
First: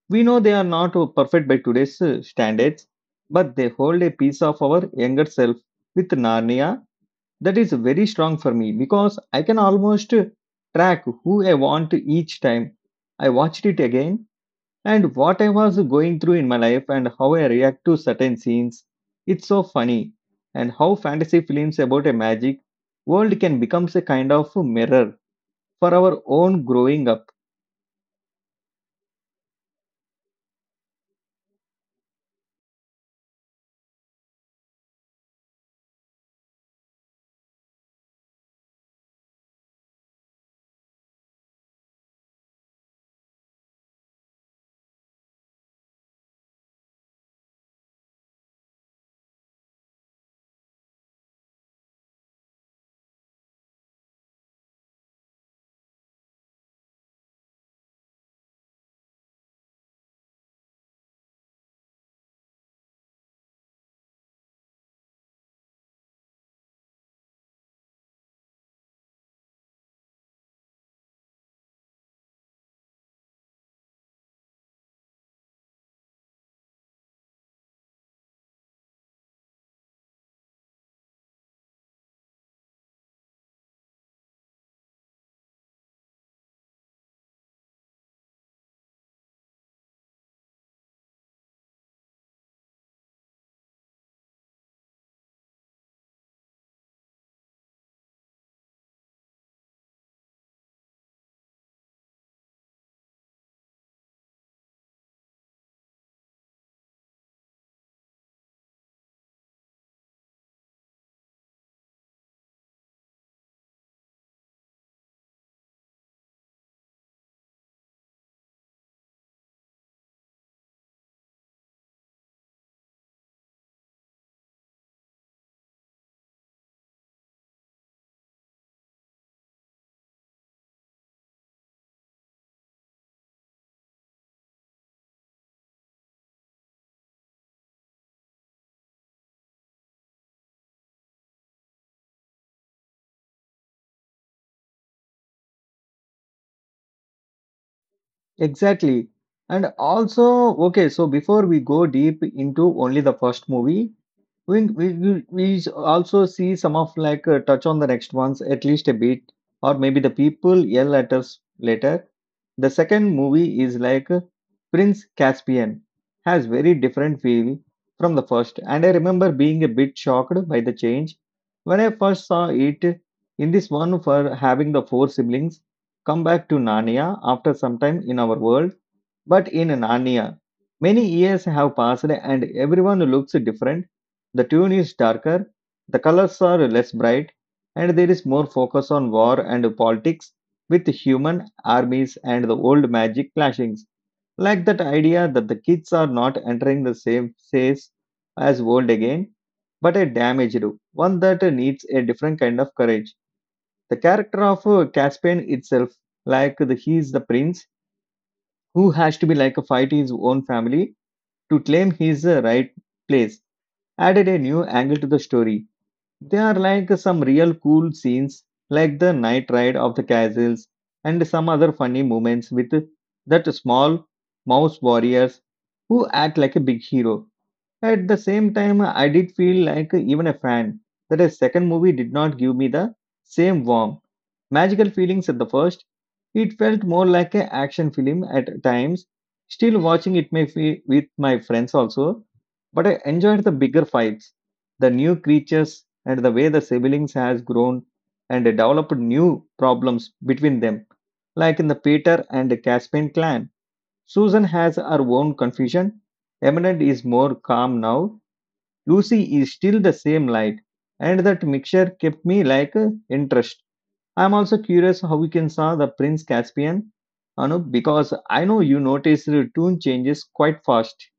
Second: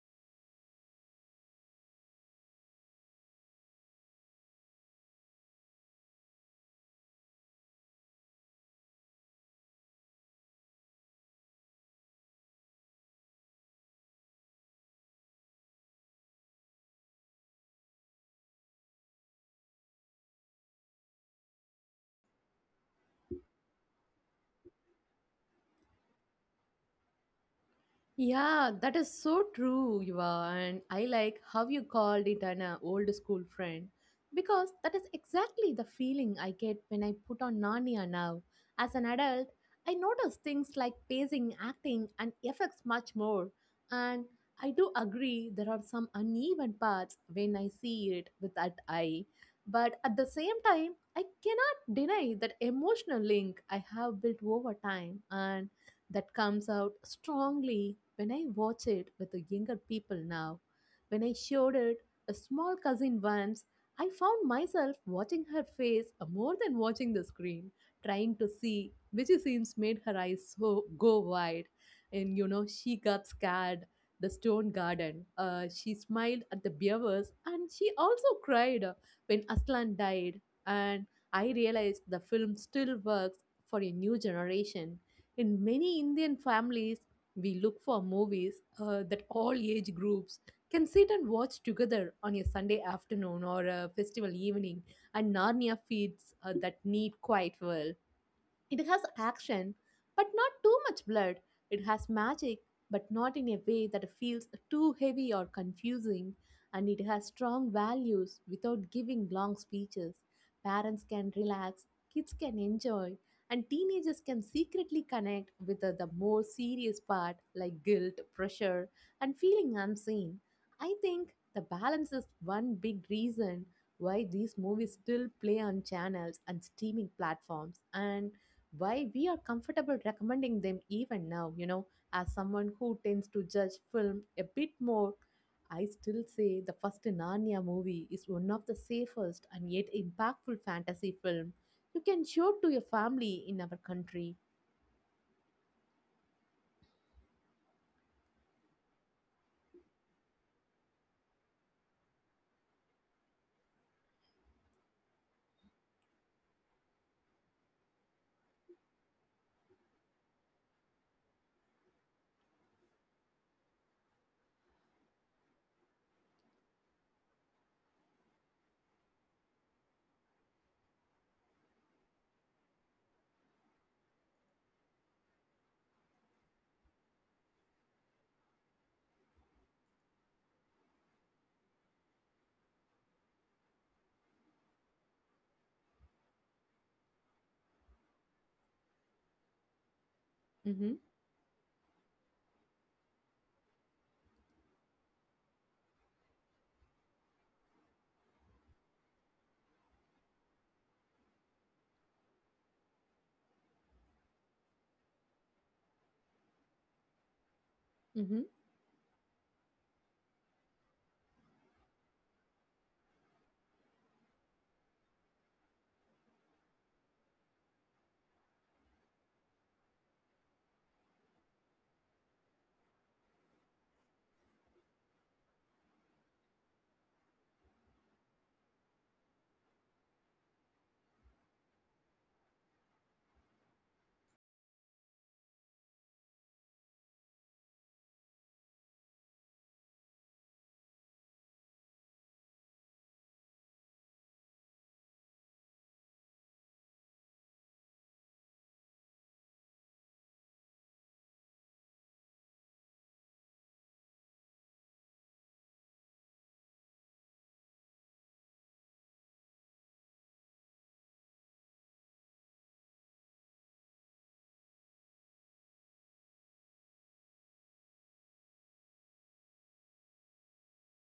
Speaker 1: we know they are not perfect by today's standards, but they hold a piece of our younger self with Narnia that is very strong for me because I can almost track who I want each time I watched it again and what I was going through in my life and how I react to certain scenes. It's so funny and how fantasy films about a magic world can become a kind of mirror for our own growing up.
Speaker 2: Yeah, that is so true, Yuva. And I like how you called it an old school friend because that is exactly the feeling I get when I put on Narnia now. As an adult, I notice things like pacing, acting, and effects much more. And I do agree there are some uneven parts when I see it with that eye. But at the same time, I cannot deny that emotional link I have built over time, and that comes out strongly when I watch it with the younger people now. When I showed it a small cousin once, I found myself watching her face more than watching the screen, trying to see which scenes made her eyes so go wide. And you know, she got scared. The stone garden. She smiled at the beavers and she also cried when Aslan died. And I realized the film still works for a new generation. In many Indian families, we look for movies that all age groups can sit and watch together on a Sunday afternoon or a festival evening, and Narnia feeds that need quite well. It has action, but not too much blood. It has magic, but not in a way that feels too heavy or confusing. And it has strong values without giving long speeches. Parents can relax, kids can enjoy, and teenagers can secretly connect with the more serious part like guilt, pressure, and feeling unseen. I think the balance is one big reason why these movies still play on channels and streaming platforms, and why we are comfortable recommending them even now, you know, as someone who tends to judge film a bit more. I still say the first Narnia movie is one of the safest and yet impactful fantasy film you can show to your family in our country.
Speaker 1: Exactly. And also, okay, so before we go deep into only the first movie, we also see some of touch on the next ones at least a bit, or maybe the people yell at us later. The second movie is like Prince Caspian has very different feel from the first, and I remember being a bit shocked by the change when I first saw it. In this one, for having the four siblings come back to Narnia after some time in our world but in Narnia, many years have passed and everyone looks different. The tune is darker, the colors are less bright, and there is more focus on war and politics with
Speaker 2: Mm-hmm.
Speaker 1: human armies and the old magic clashings. Like that idea that the kids are not entering the same phase as old again, but a damaged one that needs a different kind of courage the character of Caspian itself, like he is the prince,
Speaker 2: Mm-hmm.
Speaker 1: who has to be like a fight his own family to claim his right place added a new angle to the story there are like some real cool scenes like the night ride of the castles and some other funny moments with that small mouse warriors who act like a big hero at the same time, I did feel like even a fan that a second movie did not give me the same warm, magical feelings at the first. It felt more like an action film at times. Still watching it may feel with my friends also, but I enjoyed the bigger fights, the new creatures, and the way the siblings has grown and developed new problems between them, like in the Peter and Caspian clan. Susan has her own confusion. Eminent is more calm now. Lucy is still the same light, and that mixture kept me interest. I'm also curious how we can saw the Prince Caspian, Anup, because I know you noticed the tune changes quite fast.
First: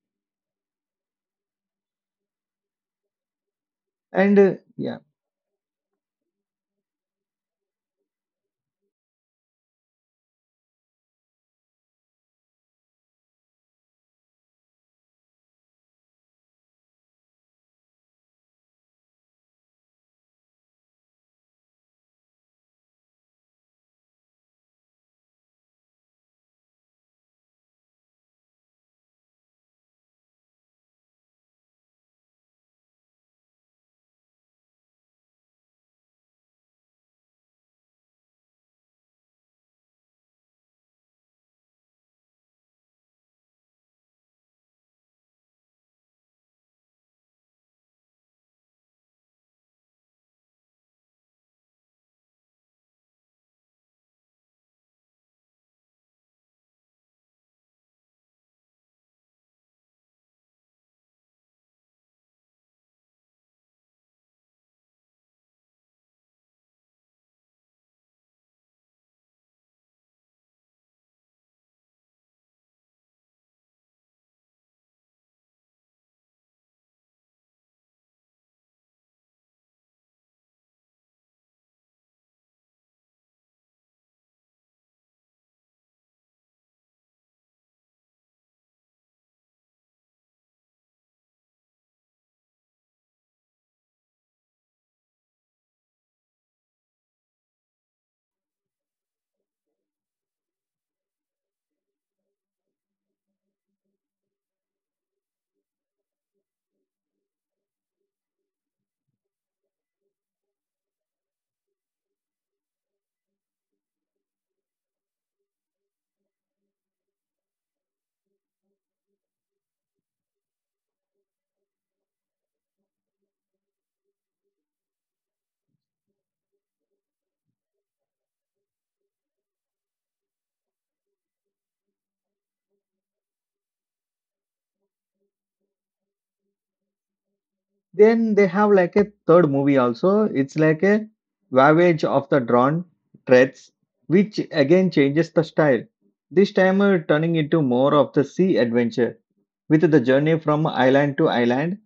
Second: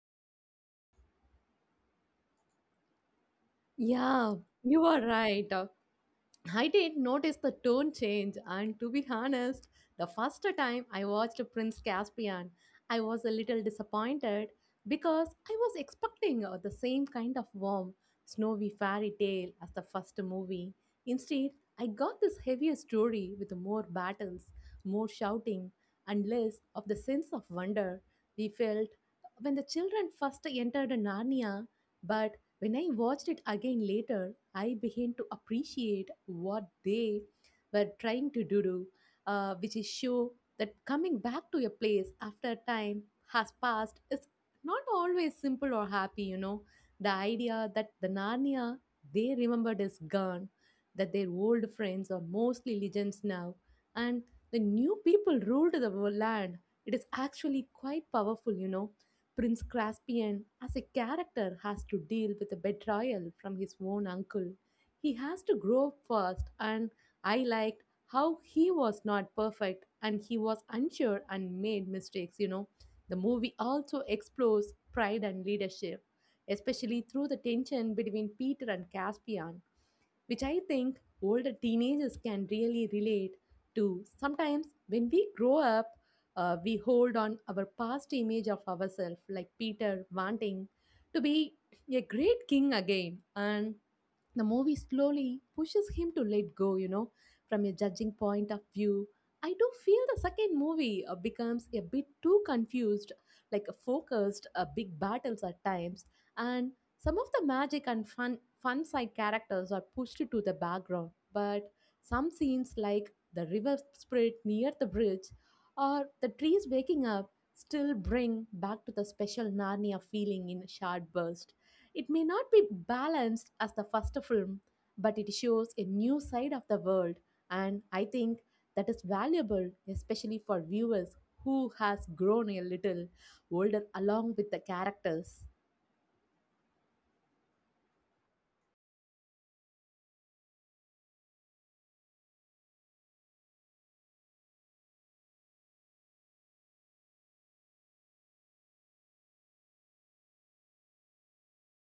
Speaker 2: Yeah,
Speaker 1: And
Speaker 2: you
Speaker 1: yeah,
Speaker 2: are right. I did notice the tone change, and to be honest, the first time I watched Prince Caspian, I was a little disappointed because I was expecting the same kind of warm, snowy fairy tale as the first movie. Instead, I got this heavier story with more battles, more shouting, and less of the sense of wonder we felt when the children first entered Narnia. But when I watched it again later, I began to appreciate what they were trying to do, which is show that coming back to a place after time has passed is not always simple or happy, you know. The idea that the Narnia they remembered is gone, that their old friends are mostly legends now, and the new people ruled the land. It is actually quite powerful, you know. Prince Caspian, as a character, has to deal with a betrayal from his own uncle. He has to grow up first, and I liked how he was not perfect and he was unsure and made mistakes. You know, the movie also explores pride and leadership, especially through the tension between Peter and Caspian, which I think older teenagers can really relate to. Sometimes when we grow up, we hold on our past image of ourselves, like Peter wanting to be a great king again, and the movie slowly pushes him to let go, you know, from a judging point of view. I do feel the second movie becomes a bit too confused, like focused, big battles at times, and some of the magic and fun side characters are pushed to the background. But some scenes, like the river spirit near the bridge or the trees waking up, still bring back to the special Narnia feeling in a short burst. It may not be balanced as the first film, but it shows a new side of the world, and I think that is valuable, especially for viewers who has grown a little older along with the characters.
Speaker 1: then they have like a third movie also. It's like a voyage of the drawn threads, which again changes the style. This time turning into more of the sea adventure with the journey from island to island.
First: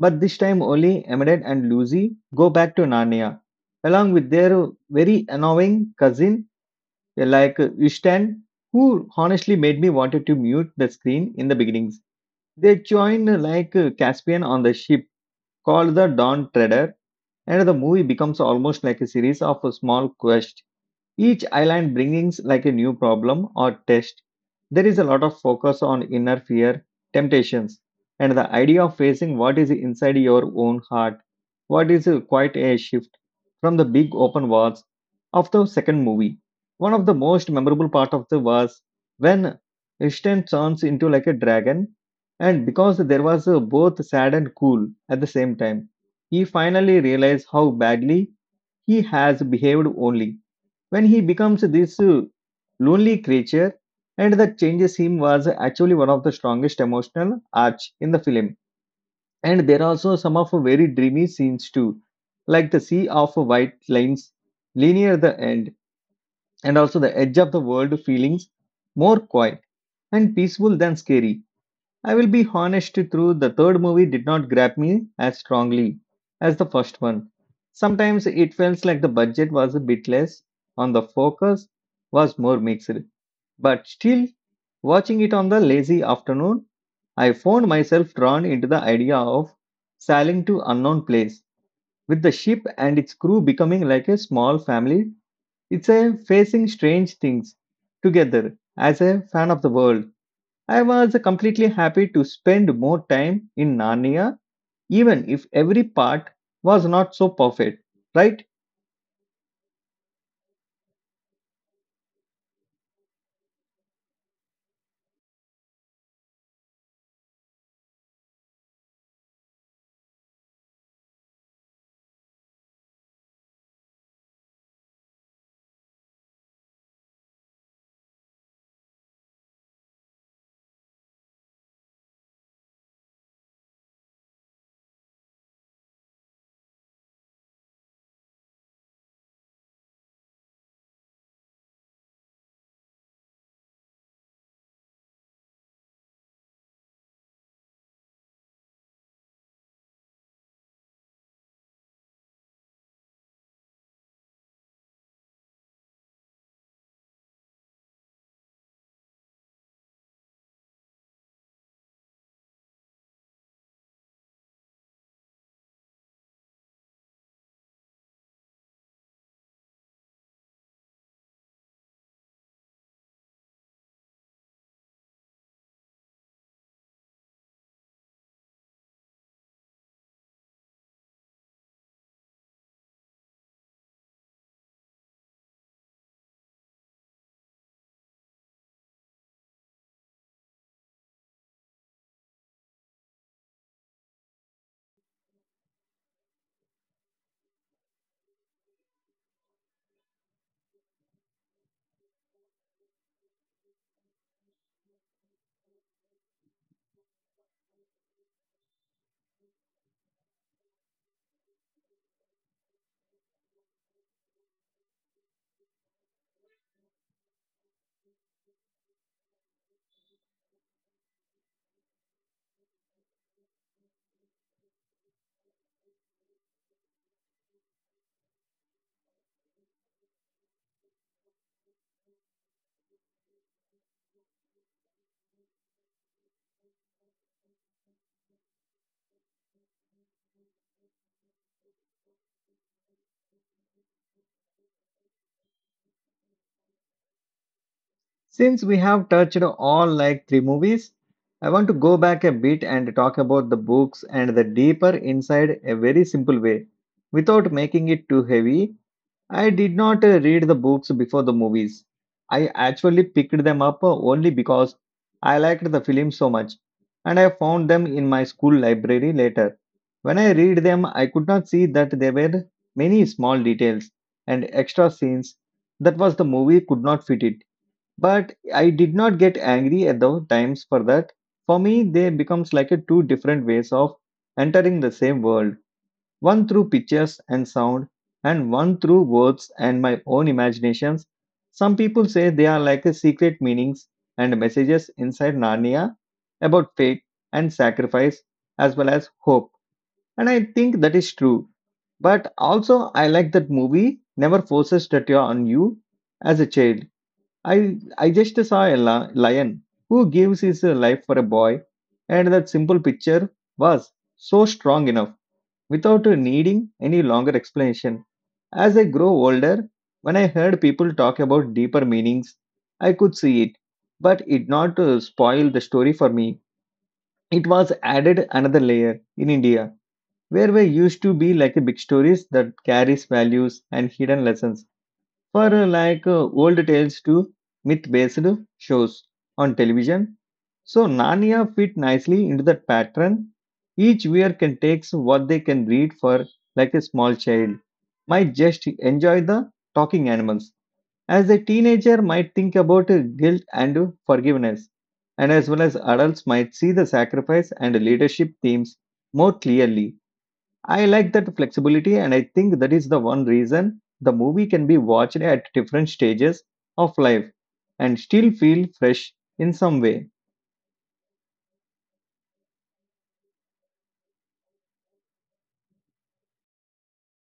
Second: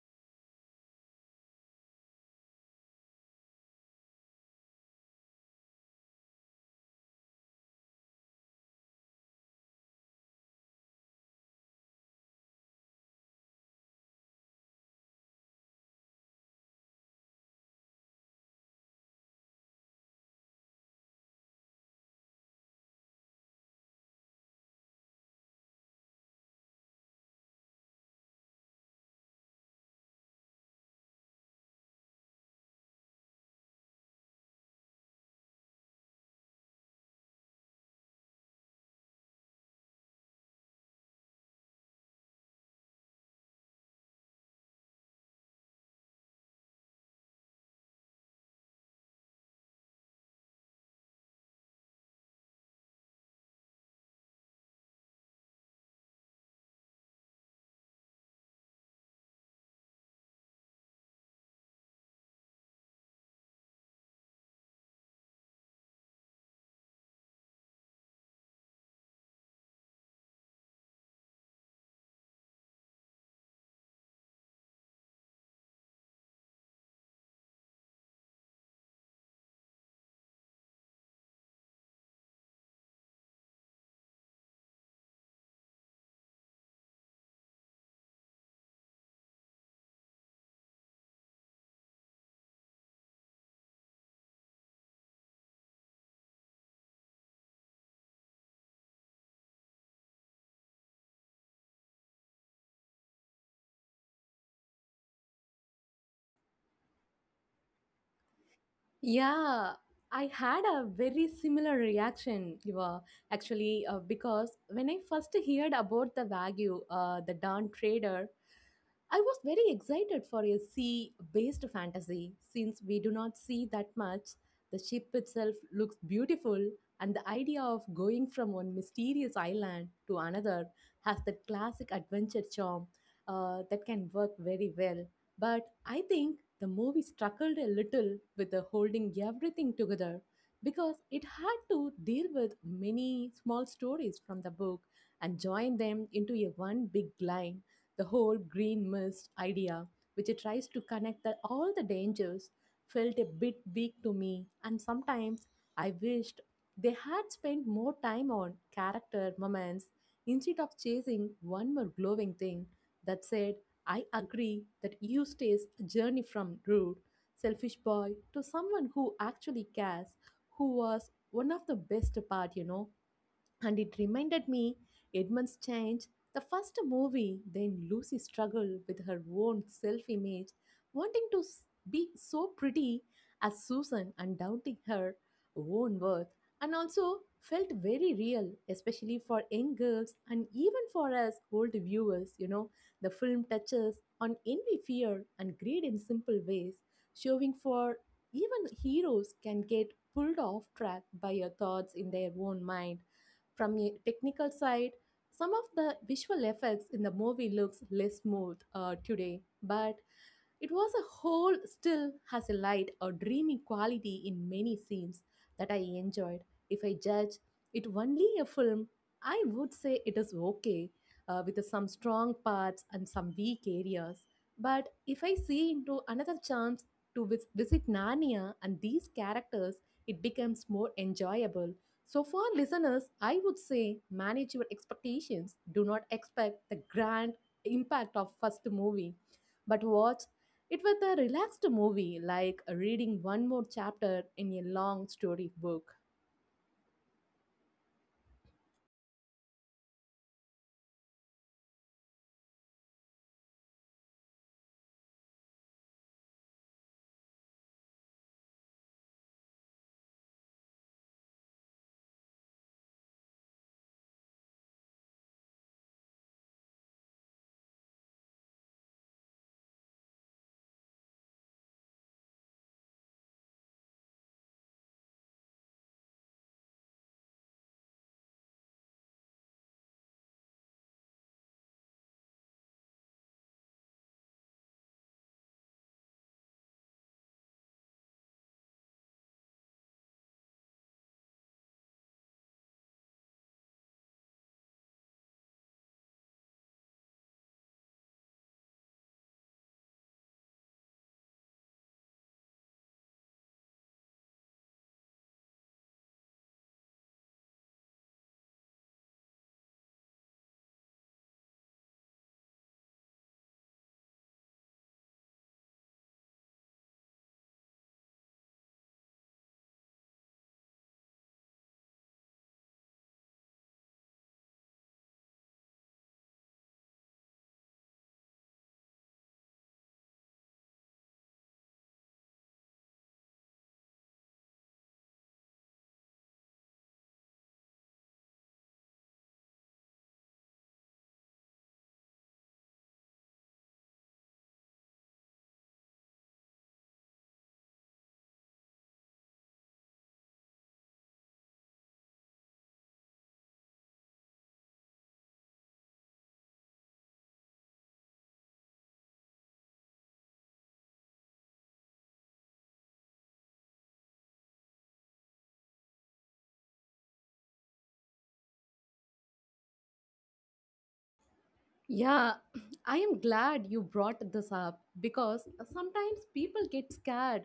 Speaker 1: But this time only Emmett and Lucy go back to Narnia along with their very annoying cousin like Ishtan, who honestly made me wanted to mute the screen in the beginnings. They join Caspian on the ship called The Dawn Treader, and the movie becomes almost like a series of small quests, each island brings like a new problem or test. There is a lot of focus on inner fear, temptations, and the idea of facing what is inside your own heart. What is quite a shift from the big open wars of the second movie. One of the most memorable part of the was when Ishtan turns into like a dragon, and because there was both sad and cool at the same time, he finally realized how badly he has behaved only when he becomes this lonely creature and that changes him was actually one of the strongest emotional arcs in the film. And there are also some of very dreamy scenes too, like the sea of white lines linear the end, and also the edge of the world feelings more quiet and peaceful than scary. I will be honest through the third movie did not grab me as strongly as the first one. Sometimes it felt like the budget was a bit less, on the focus was more mixed. But still, watching it on the lazy afternoon, I found myself drawn into the idea of sailing to unknown place with the ship and its crew becoming like a small family. It's a facing strange things together. As a fan of the world, I was completely happy to spend more time in Narnia, even if every part was not so perfect, right?
Speaker 2: Yeah, I had a very similar reaction, Yuva, actually, because when I first heard about the Wagyu, the Don trader, I was very excited for a sea based fantasy since we do not see that much. The ship itself looks beautiful, and the idea of going from one mysterious island to another has that classic adventure charm that can work very well. But I think the movie struggled a little with the holding everything together because it had to deal with many small stories from the book and join them into a one big line the whole green mist idea, which it tries to connect that all the dangers, felt a bit weak to me, and sometimes I wished they had spent more time on character moments instead of chasing one more glowing thing that said, I agree that you stays a journey from rude, selfish boy to someone who actually cares, who was one of the best part, And it reminded me Edmund's change, the first movie, then Lucy struggled with her own self image, wanting to be so pretty as Susan and doubting her own worth, and also felt very real, especially for young girls and even for us old viewers. You know, the film touches on envy, fear, and greed in simple ways, showing for even heroes can get pulled off track by your thoughts in their own mind from a technical side, some of the visual effects in the movie looks less smooth today, but it was a whole still has a light or dreamy quality in many scenes that I enjoyed. If I judge it only a film, I would say it is okay with some strong parts and some weak areas. But if I see into another chance to visit Narnia and these characters, it becomes more enjoyable. So, for listeners, I would say manage your expectations. Do not expect the grand impact of first movie, but watch it with a relaxed movie like reading one more chapter in a long story book.
Speaker 1: Since we have touched all like three movies, I want to go back a bit and talk about the books and the deeper inside a very simple way. Without making it too heavy, I did not read the books before the movies. I actually picked them up only because I liked the film so much and I found them in my school library later. When I read them, I could not see that there were many small details and extra scenes that was the movie could not fit it but I did not get angry at those times for that. For me, they becomes like a two different ways of entering the same world. One through pictures and sound, and one through words and my own imaginations. Some people say they are like a secret meanings and messages inside Narnia about fate and sacrifice as well as hope. And I think that is true. But also I like that movie never forces that you on you as a child I just saw a lion who gives his life for a boy, and that simple picture was so strong enough without needing any longer explanation. As I grow older, when I heard people talk about deeper meanings, I could see it, but it not spoil the story for me. It was added another layer in India, where we used to be like a big stories that carries values and hidden lessons for old tales to myth-based shows on television. So Narnia fit nicely into that pattern. Each viewer can take what they can read for like a small child might just enjoy the talking animals. As a teenager might think about guilt and forgiveness. And as well as adults might see the sacrifice and leadership themes more clearly. I like that flexibility, and I think that is the one reason the movie can be watched at different stages of life and still feel fresh in some way.
Speaker 2: Yeah, I am glad you brought this up because sometimes people get scared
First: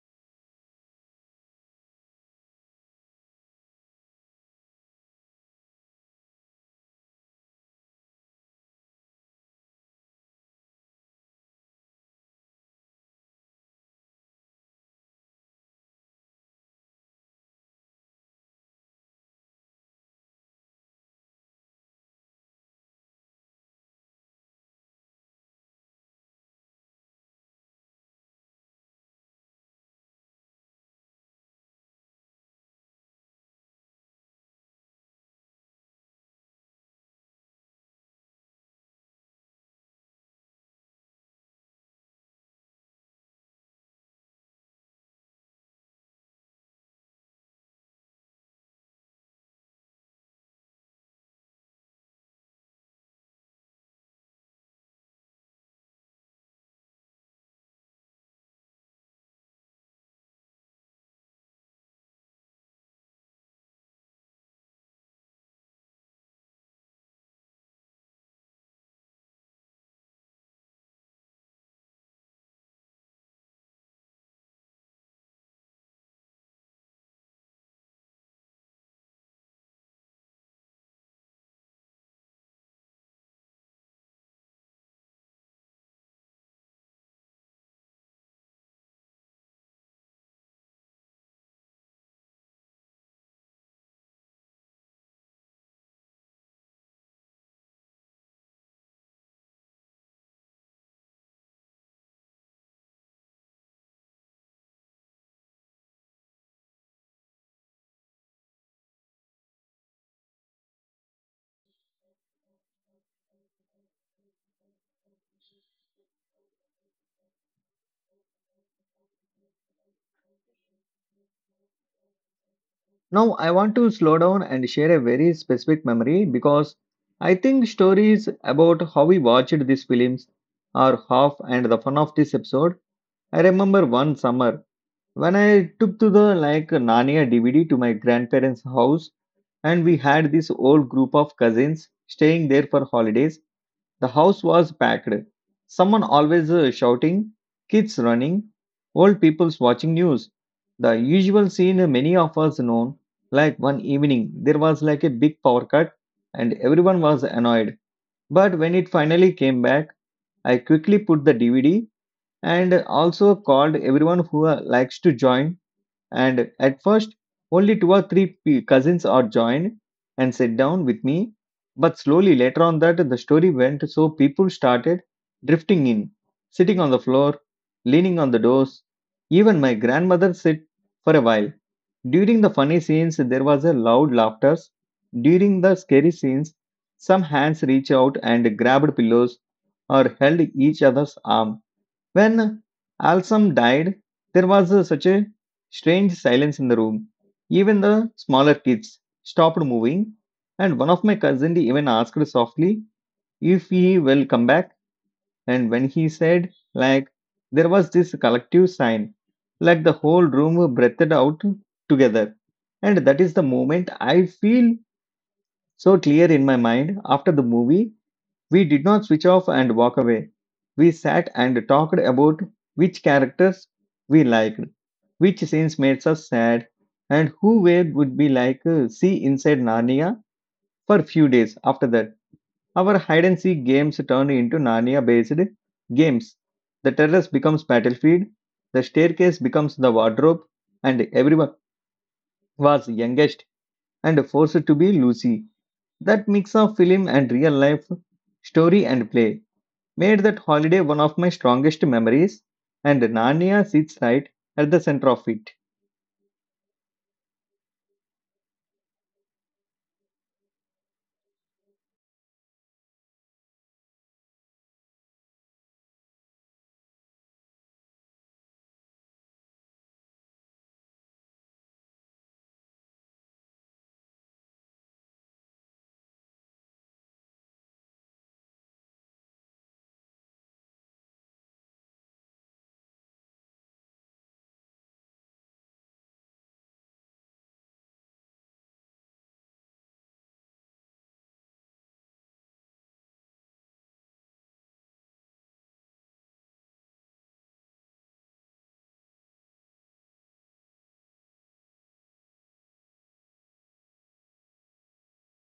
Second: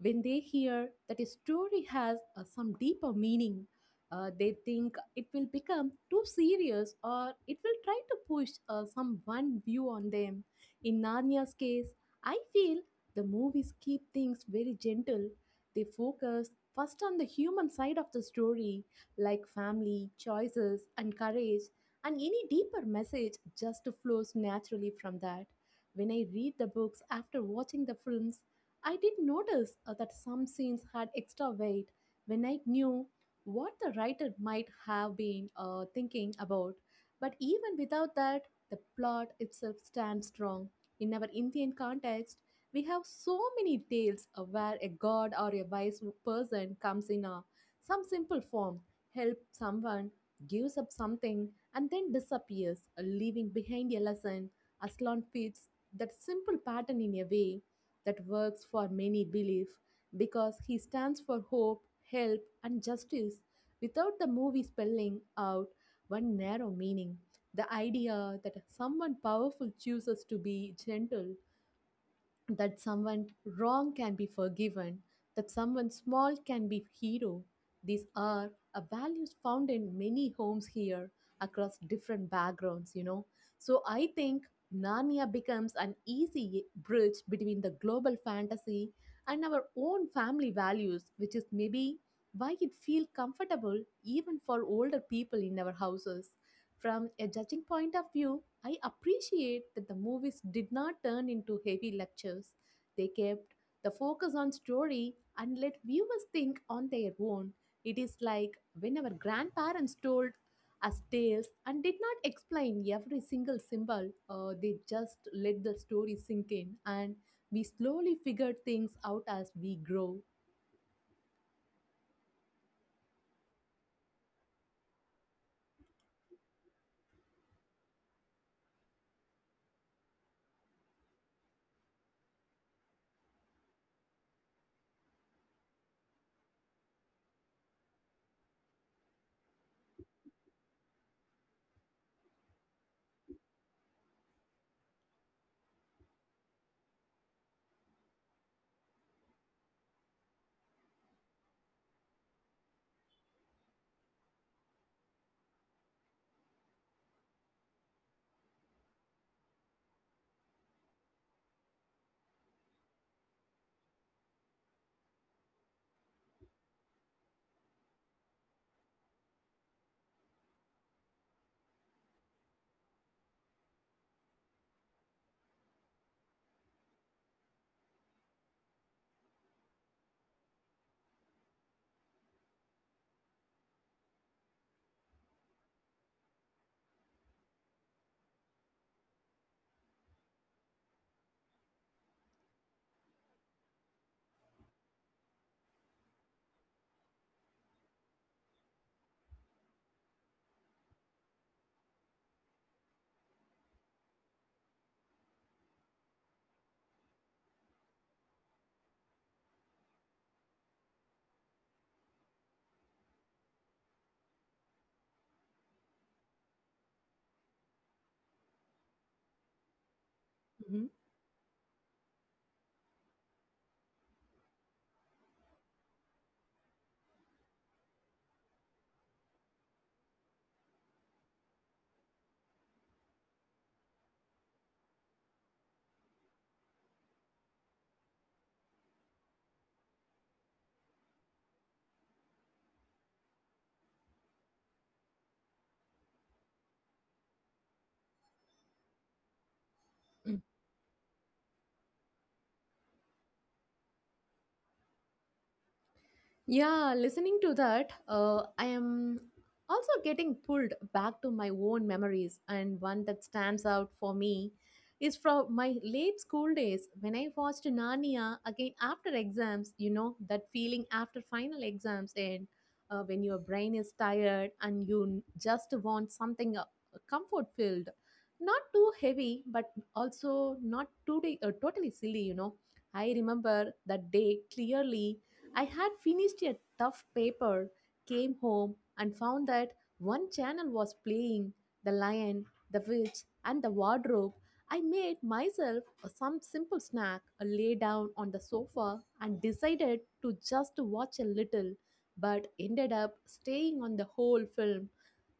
Speaker 2: when they hear that a story has some deeper meaning. They think it will become too serious or it will try to push some one view on them. In Narnia's case, I feel the movies keep things very gentle. They focus first on the human side of the story, like family, choices, and courage and any deeper message just flows naturally from that. When I read the books after watching the films, I did notice that some scenes had extra weight when I knew what the writer might have been thinking about. But even without that, the plot itself stands strong. In our Indian context, we have so many tales where a god or a wise person comes in a, some simple form, helps someone, gives up something, and then disappears, leaving behind a lesson. Aslan fits that simple pattern in a way that works for many belief because he stands for hope, help, and justice without the movie spelling out one narrow meaning. The idea that someone powerful chooses to be gentle that someone wrong can be forgiven, that someone small can be hero. These are a values found in many homes here across different backgrounds, you know. So I think Narnia becomes an easy bridge between the global fantasy and our own family values, which is maybe why it feels comfortable even for older people in our houses. From a judging point of view, I appreciate that the movies did not turn into heavy lectures. They kept the focus on story and let viewers think on their own. It is like when our grandparents told us tales and did not explain every single symbol, they just let the story sink in and we slowly figured things out as we grow.
Speaker 1: Now, I want to slow down and share a very specific memory because I think stories about how we watched these films are half and the fun of this episode. I remember one summer when I took to the like Narnia DVD to my grandparents' house and we had this old group of cousins staying there for holidays. The house was packed. Someone always shouting, kids running, old people watching news. The usual scene many of us known. Like one evening, there was like a big power cut and everyone was annoyed. But when it finally came back, I quickly put the DVD and also called everyone who likes to join, and at first only two or three cousins are joined and sat down with me, but slowly later on that the story went so people started drifting in, sitting on the floor, leaning on the doors, even my grandmother sat for a while. During the funny scenes there was a loud laughter, during the scary scenes some hands reached out and grabbed pillows or held each other's arm. When Alsam died, there was such a strange silence in the room. Even the smaller kids stopped moving, and one of my cousins even asked softly if he will come back. And when he said, like, there was this collective sign, like the whole room breathed out together. And that is the moment I feel so clear in my mind. After the movie we did not switch off and walk away. We
Speaker 2: Mhm.
Speaker 1: sat and talked about which characters we liked, which scenes made us sad, and who we would be like see inside Narnia for a few days after that. Our hide and seek games turned into Narnia based games. The terrace becomes battlefield, the staircase becomes the wardrobe, and everyone was youngest and forced to be Lucy. That mix of film and real life, story and play made that holiday one of my strongest memories, and Narnia sits right at the center of it.
Speaker 2: Yeah, listening to that, I am also getting pulled back to my own memories, and one that stands out for me is from my late school days when I watched Narnia again after exams. You know, that feeling after final exams, and when your brain is tired and you just want something comfort filled, not too heavy, but also not too totally silly, you know. I remember that day clearly I had finished a tough paper, came home, and found that one channel was playing The Lion, The Witch, and The Wardrobe. I made myself some simple snack, lay down on the sofa, and decided to just watch a little, but ended up staying on the whole film.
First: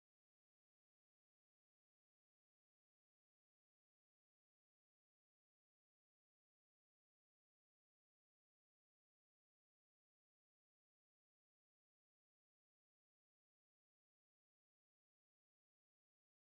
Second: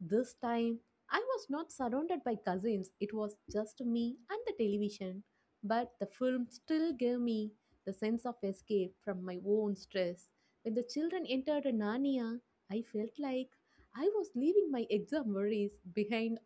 Speaker 2: This time, I was not surrounded by cousins, it was just me and the television. But the film still gave me the sense of escape from my own stress. When the children entered Narnia, I felt like I was leaving my exam worries behind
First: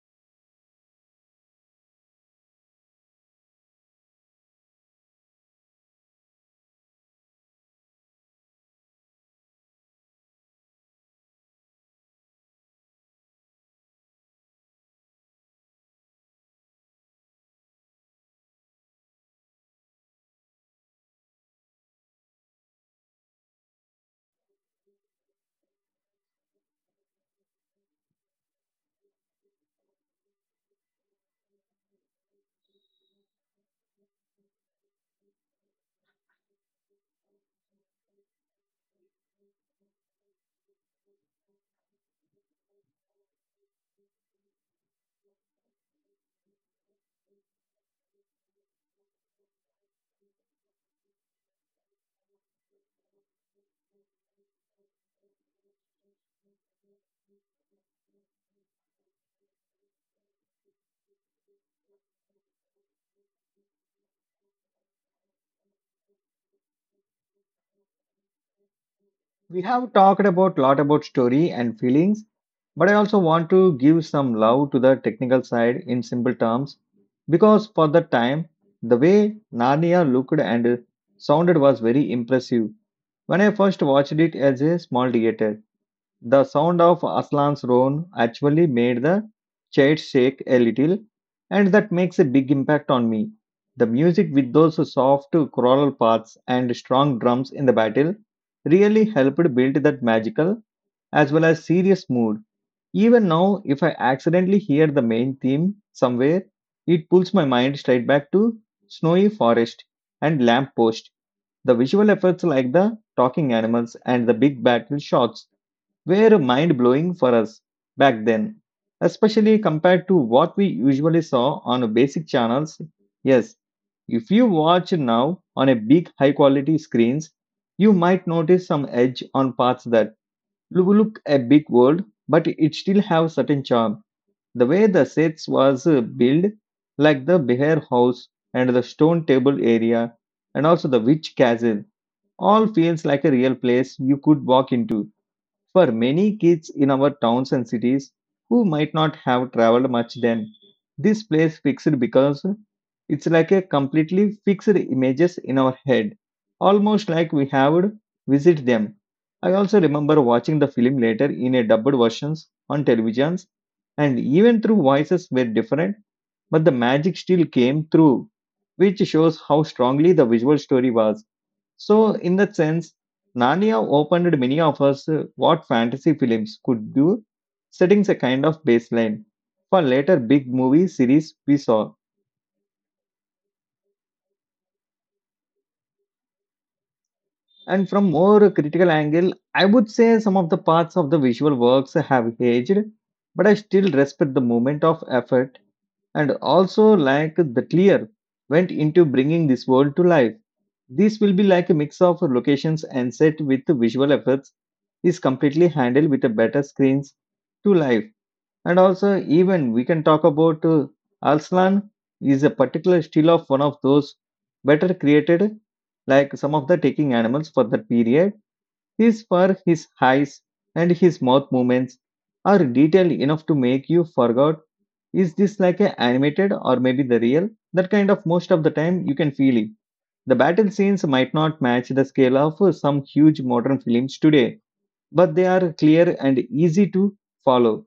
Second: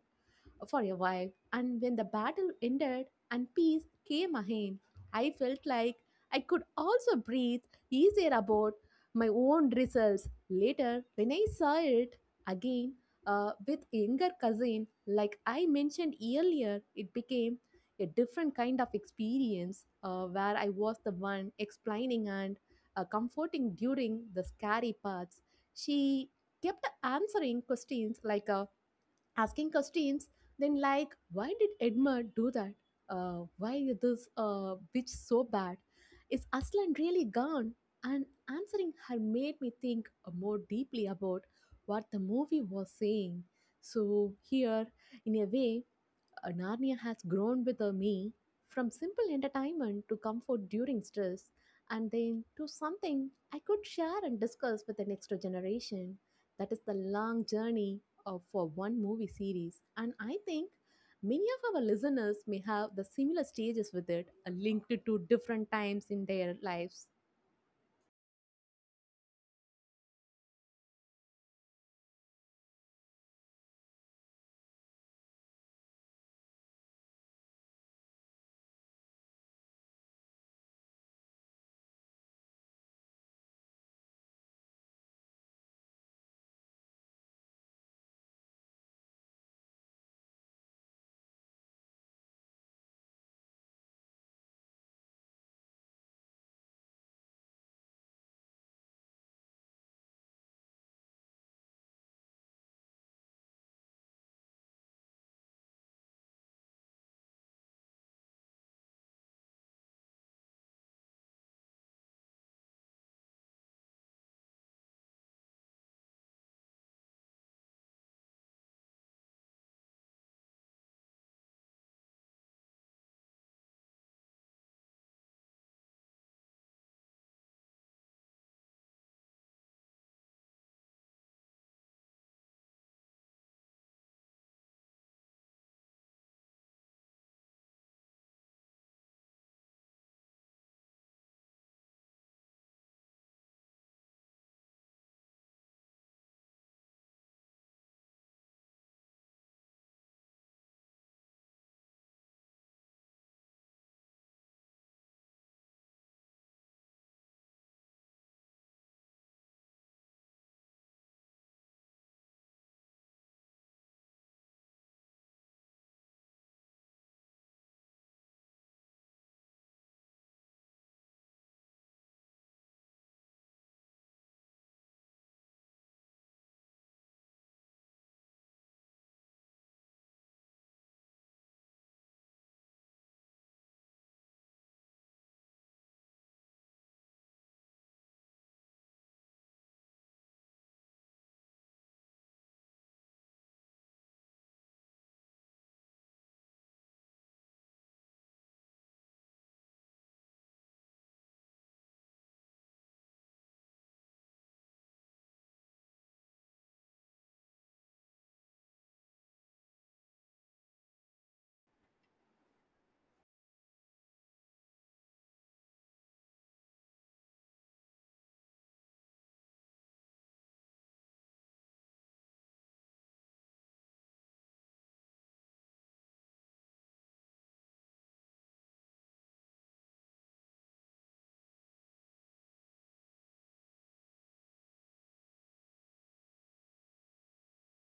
Speaker 2: for a while, and when the battle ended and peace came again, I felt like I could also breathe easier about my own results. Later, when I saw it again with younger cousin, like I mentioned earlier, it became a different kind of experience where I was the one explaining and comforting during the scary parts. She kept answering questions like, asking questions then like why did Edmund do that, why is this bitch so bad, is Aslan really gone, and answering her made me think more deeply about what the movie was saying so here in a way Narnia has grown with me from simple entertainment to comfort during stress and then to something I could share and discuss with the next generation. That is the long journey of, for one movie series. And I think many of our listeners may have the similar stages with it, linked to different times in their lives.
Speaker 1: We have talked about lot about story and feelings, but I also want to give some love to the technical side in simple terms because for the time, the way Narnia looked and sounded was very impressive when I first watched it as a small theater. The sound of Aslan's roan actually made the chair shake a little, and that makes a big impact on me. The music with those soft choral parts and strong drums in the battle really helped build that magical as well as serious mood. Even now, if I accidentally hear the main theme somewhere, it pulls my mind straight back to snowy forest and lamppost. The visual efforts like the talking animals and the big battle shots were mind blowing for us back then, especially compared to what we usually saw on basic channels. Yes, if you watch now on a big high quality screens, you might notice some edge on parts that look a big world, but it still have certain charm. The way the sets was built, like the bear house and the stone table area, and also the witch castle, all feels like a real place you could walk into. For many kids in our towns and cities who might not have traveled much then, this place fixed because it's like a completely fixed images in our head, almost like we have visit them. I also remember watching the film later in a dubbed versions on televisions, and even through voices were different, but the magic still came through, which shows how strongly the visual story was. So, in that sense, Narnia opened many of us what fantasy films could do, setting a kind of baseline for later big movie series we saw. And from more critical angle, I would say some of the parts of the visual works have aged, but I still respect the moment of effort and also like the clear went into bringing this world to life. This will be like a mix of locations and set with visual effects is completely handled with a better screens to life. And also even we can talk about Arslan is a particular still of one of those better created like some of the taking animals for that period, his fur, his eyes and his mouth movements are detailed enough to make you forget: is this like a animated or maybe the real, that kind of most of the time you can feel it. The battle scenes might not match the scale of some huge modern films today, but they are clear and easy to follow,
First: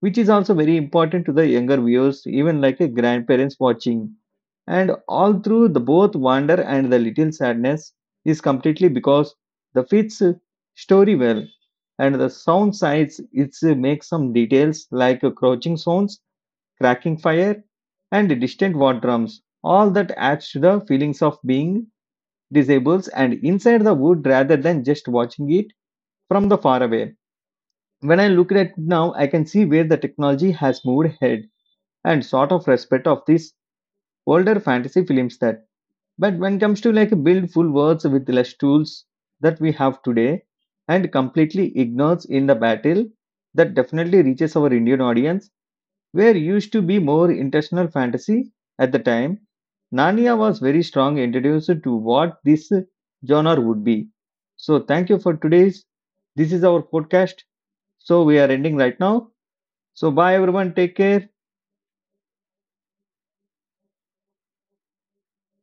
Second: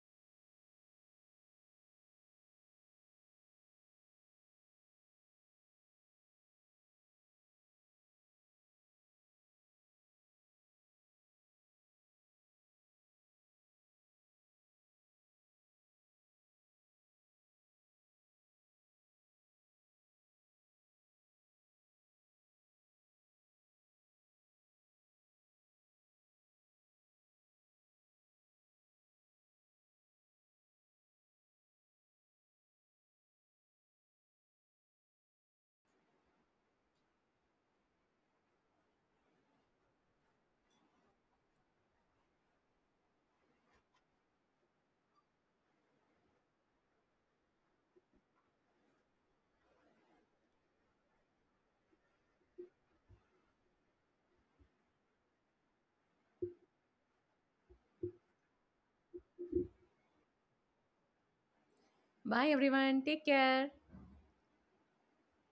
Speaker 1: which is also very important to the younger viewers, even like a grandparents watching. And all through the both wonder and the little sadness is completely because the fits story well, and the sound sides it makes some details like crouching sounds, cracking fire, and distant war drums. All that adds to the feelings of being disables and inside the wood rather than just watching it from the far away. When I look at it now, I can see where the technology has moved ahead and sort of respect of these older fantasy films that. But when it comes to like build full worlds with less tools that we have today and completely ignores in the battle, that definitely reaches our Indian audience were used to be more intentional fantasy at the time. Narnia was very strong introduced to what this genre would be. So thank you for today's. This is our podcast. So we are ending right now. So bye everyone. Take care.
Speaker 2: Bye, everyone. Take care.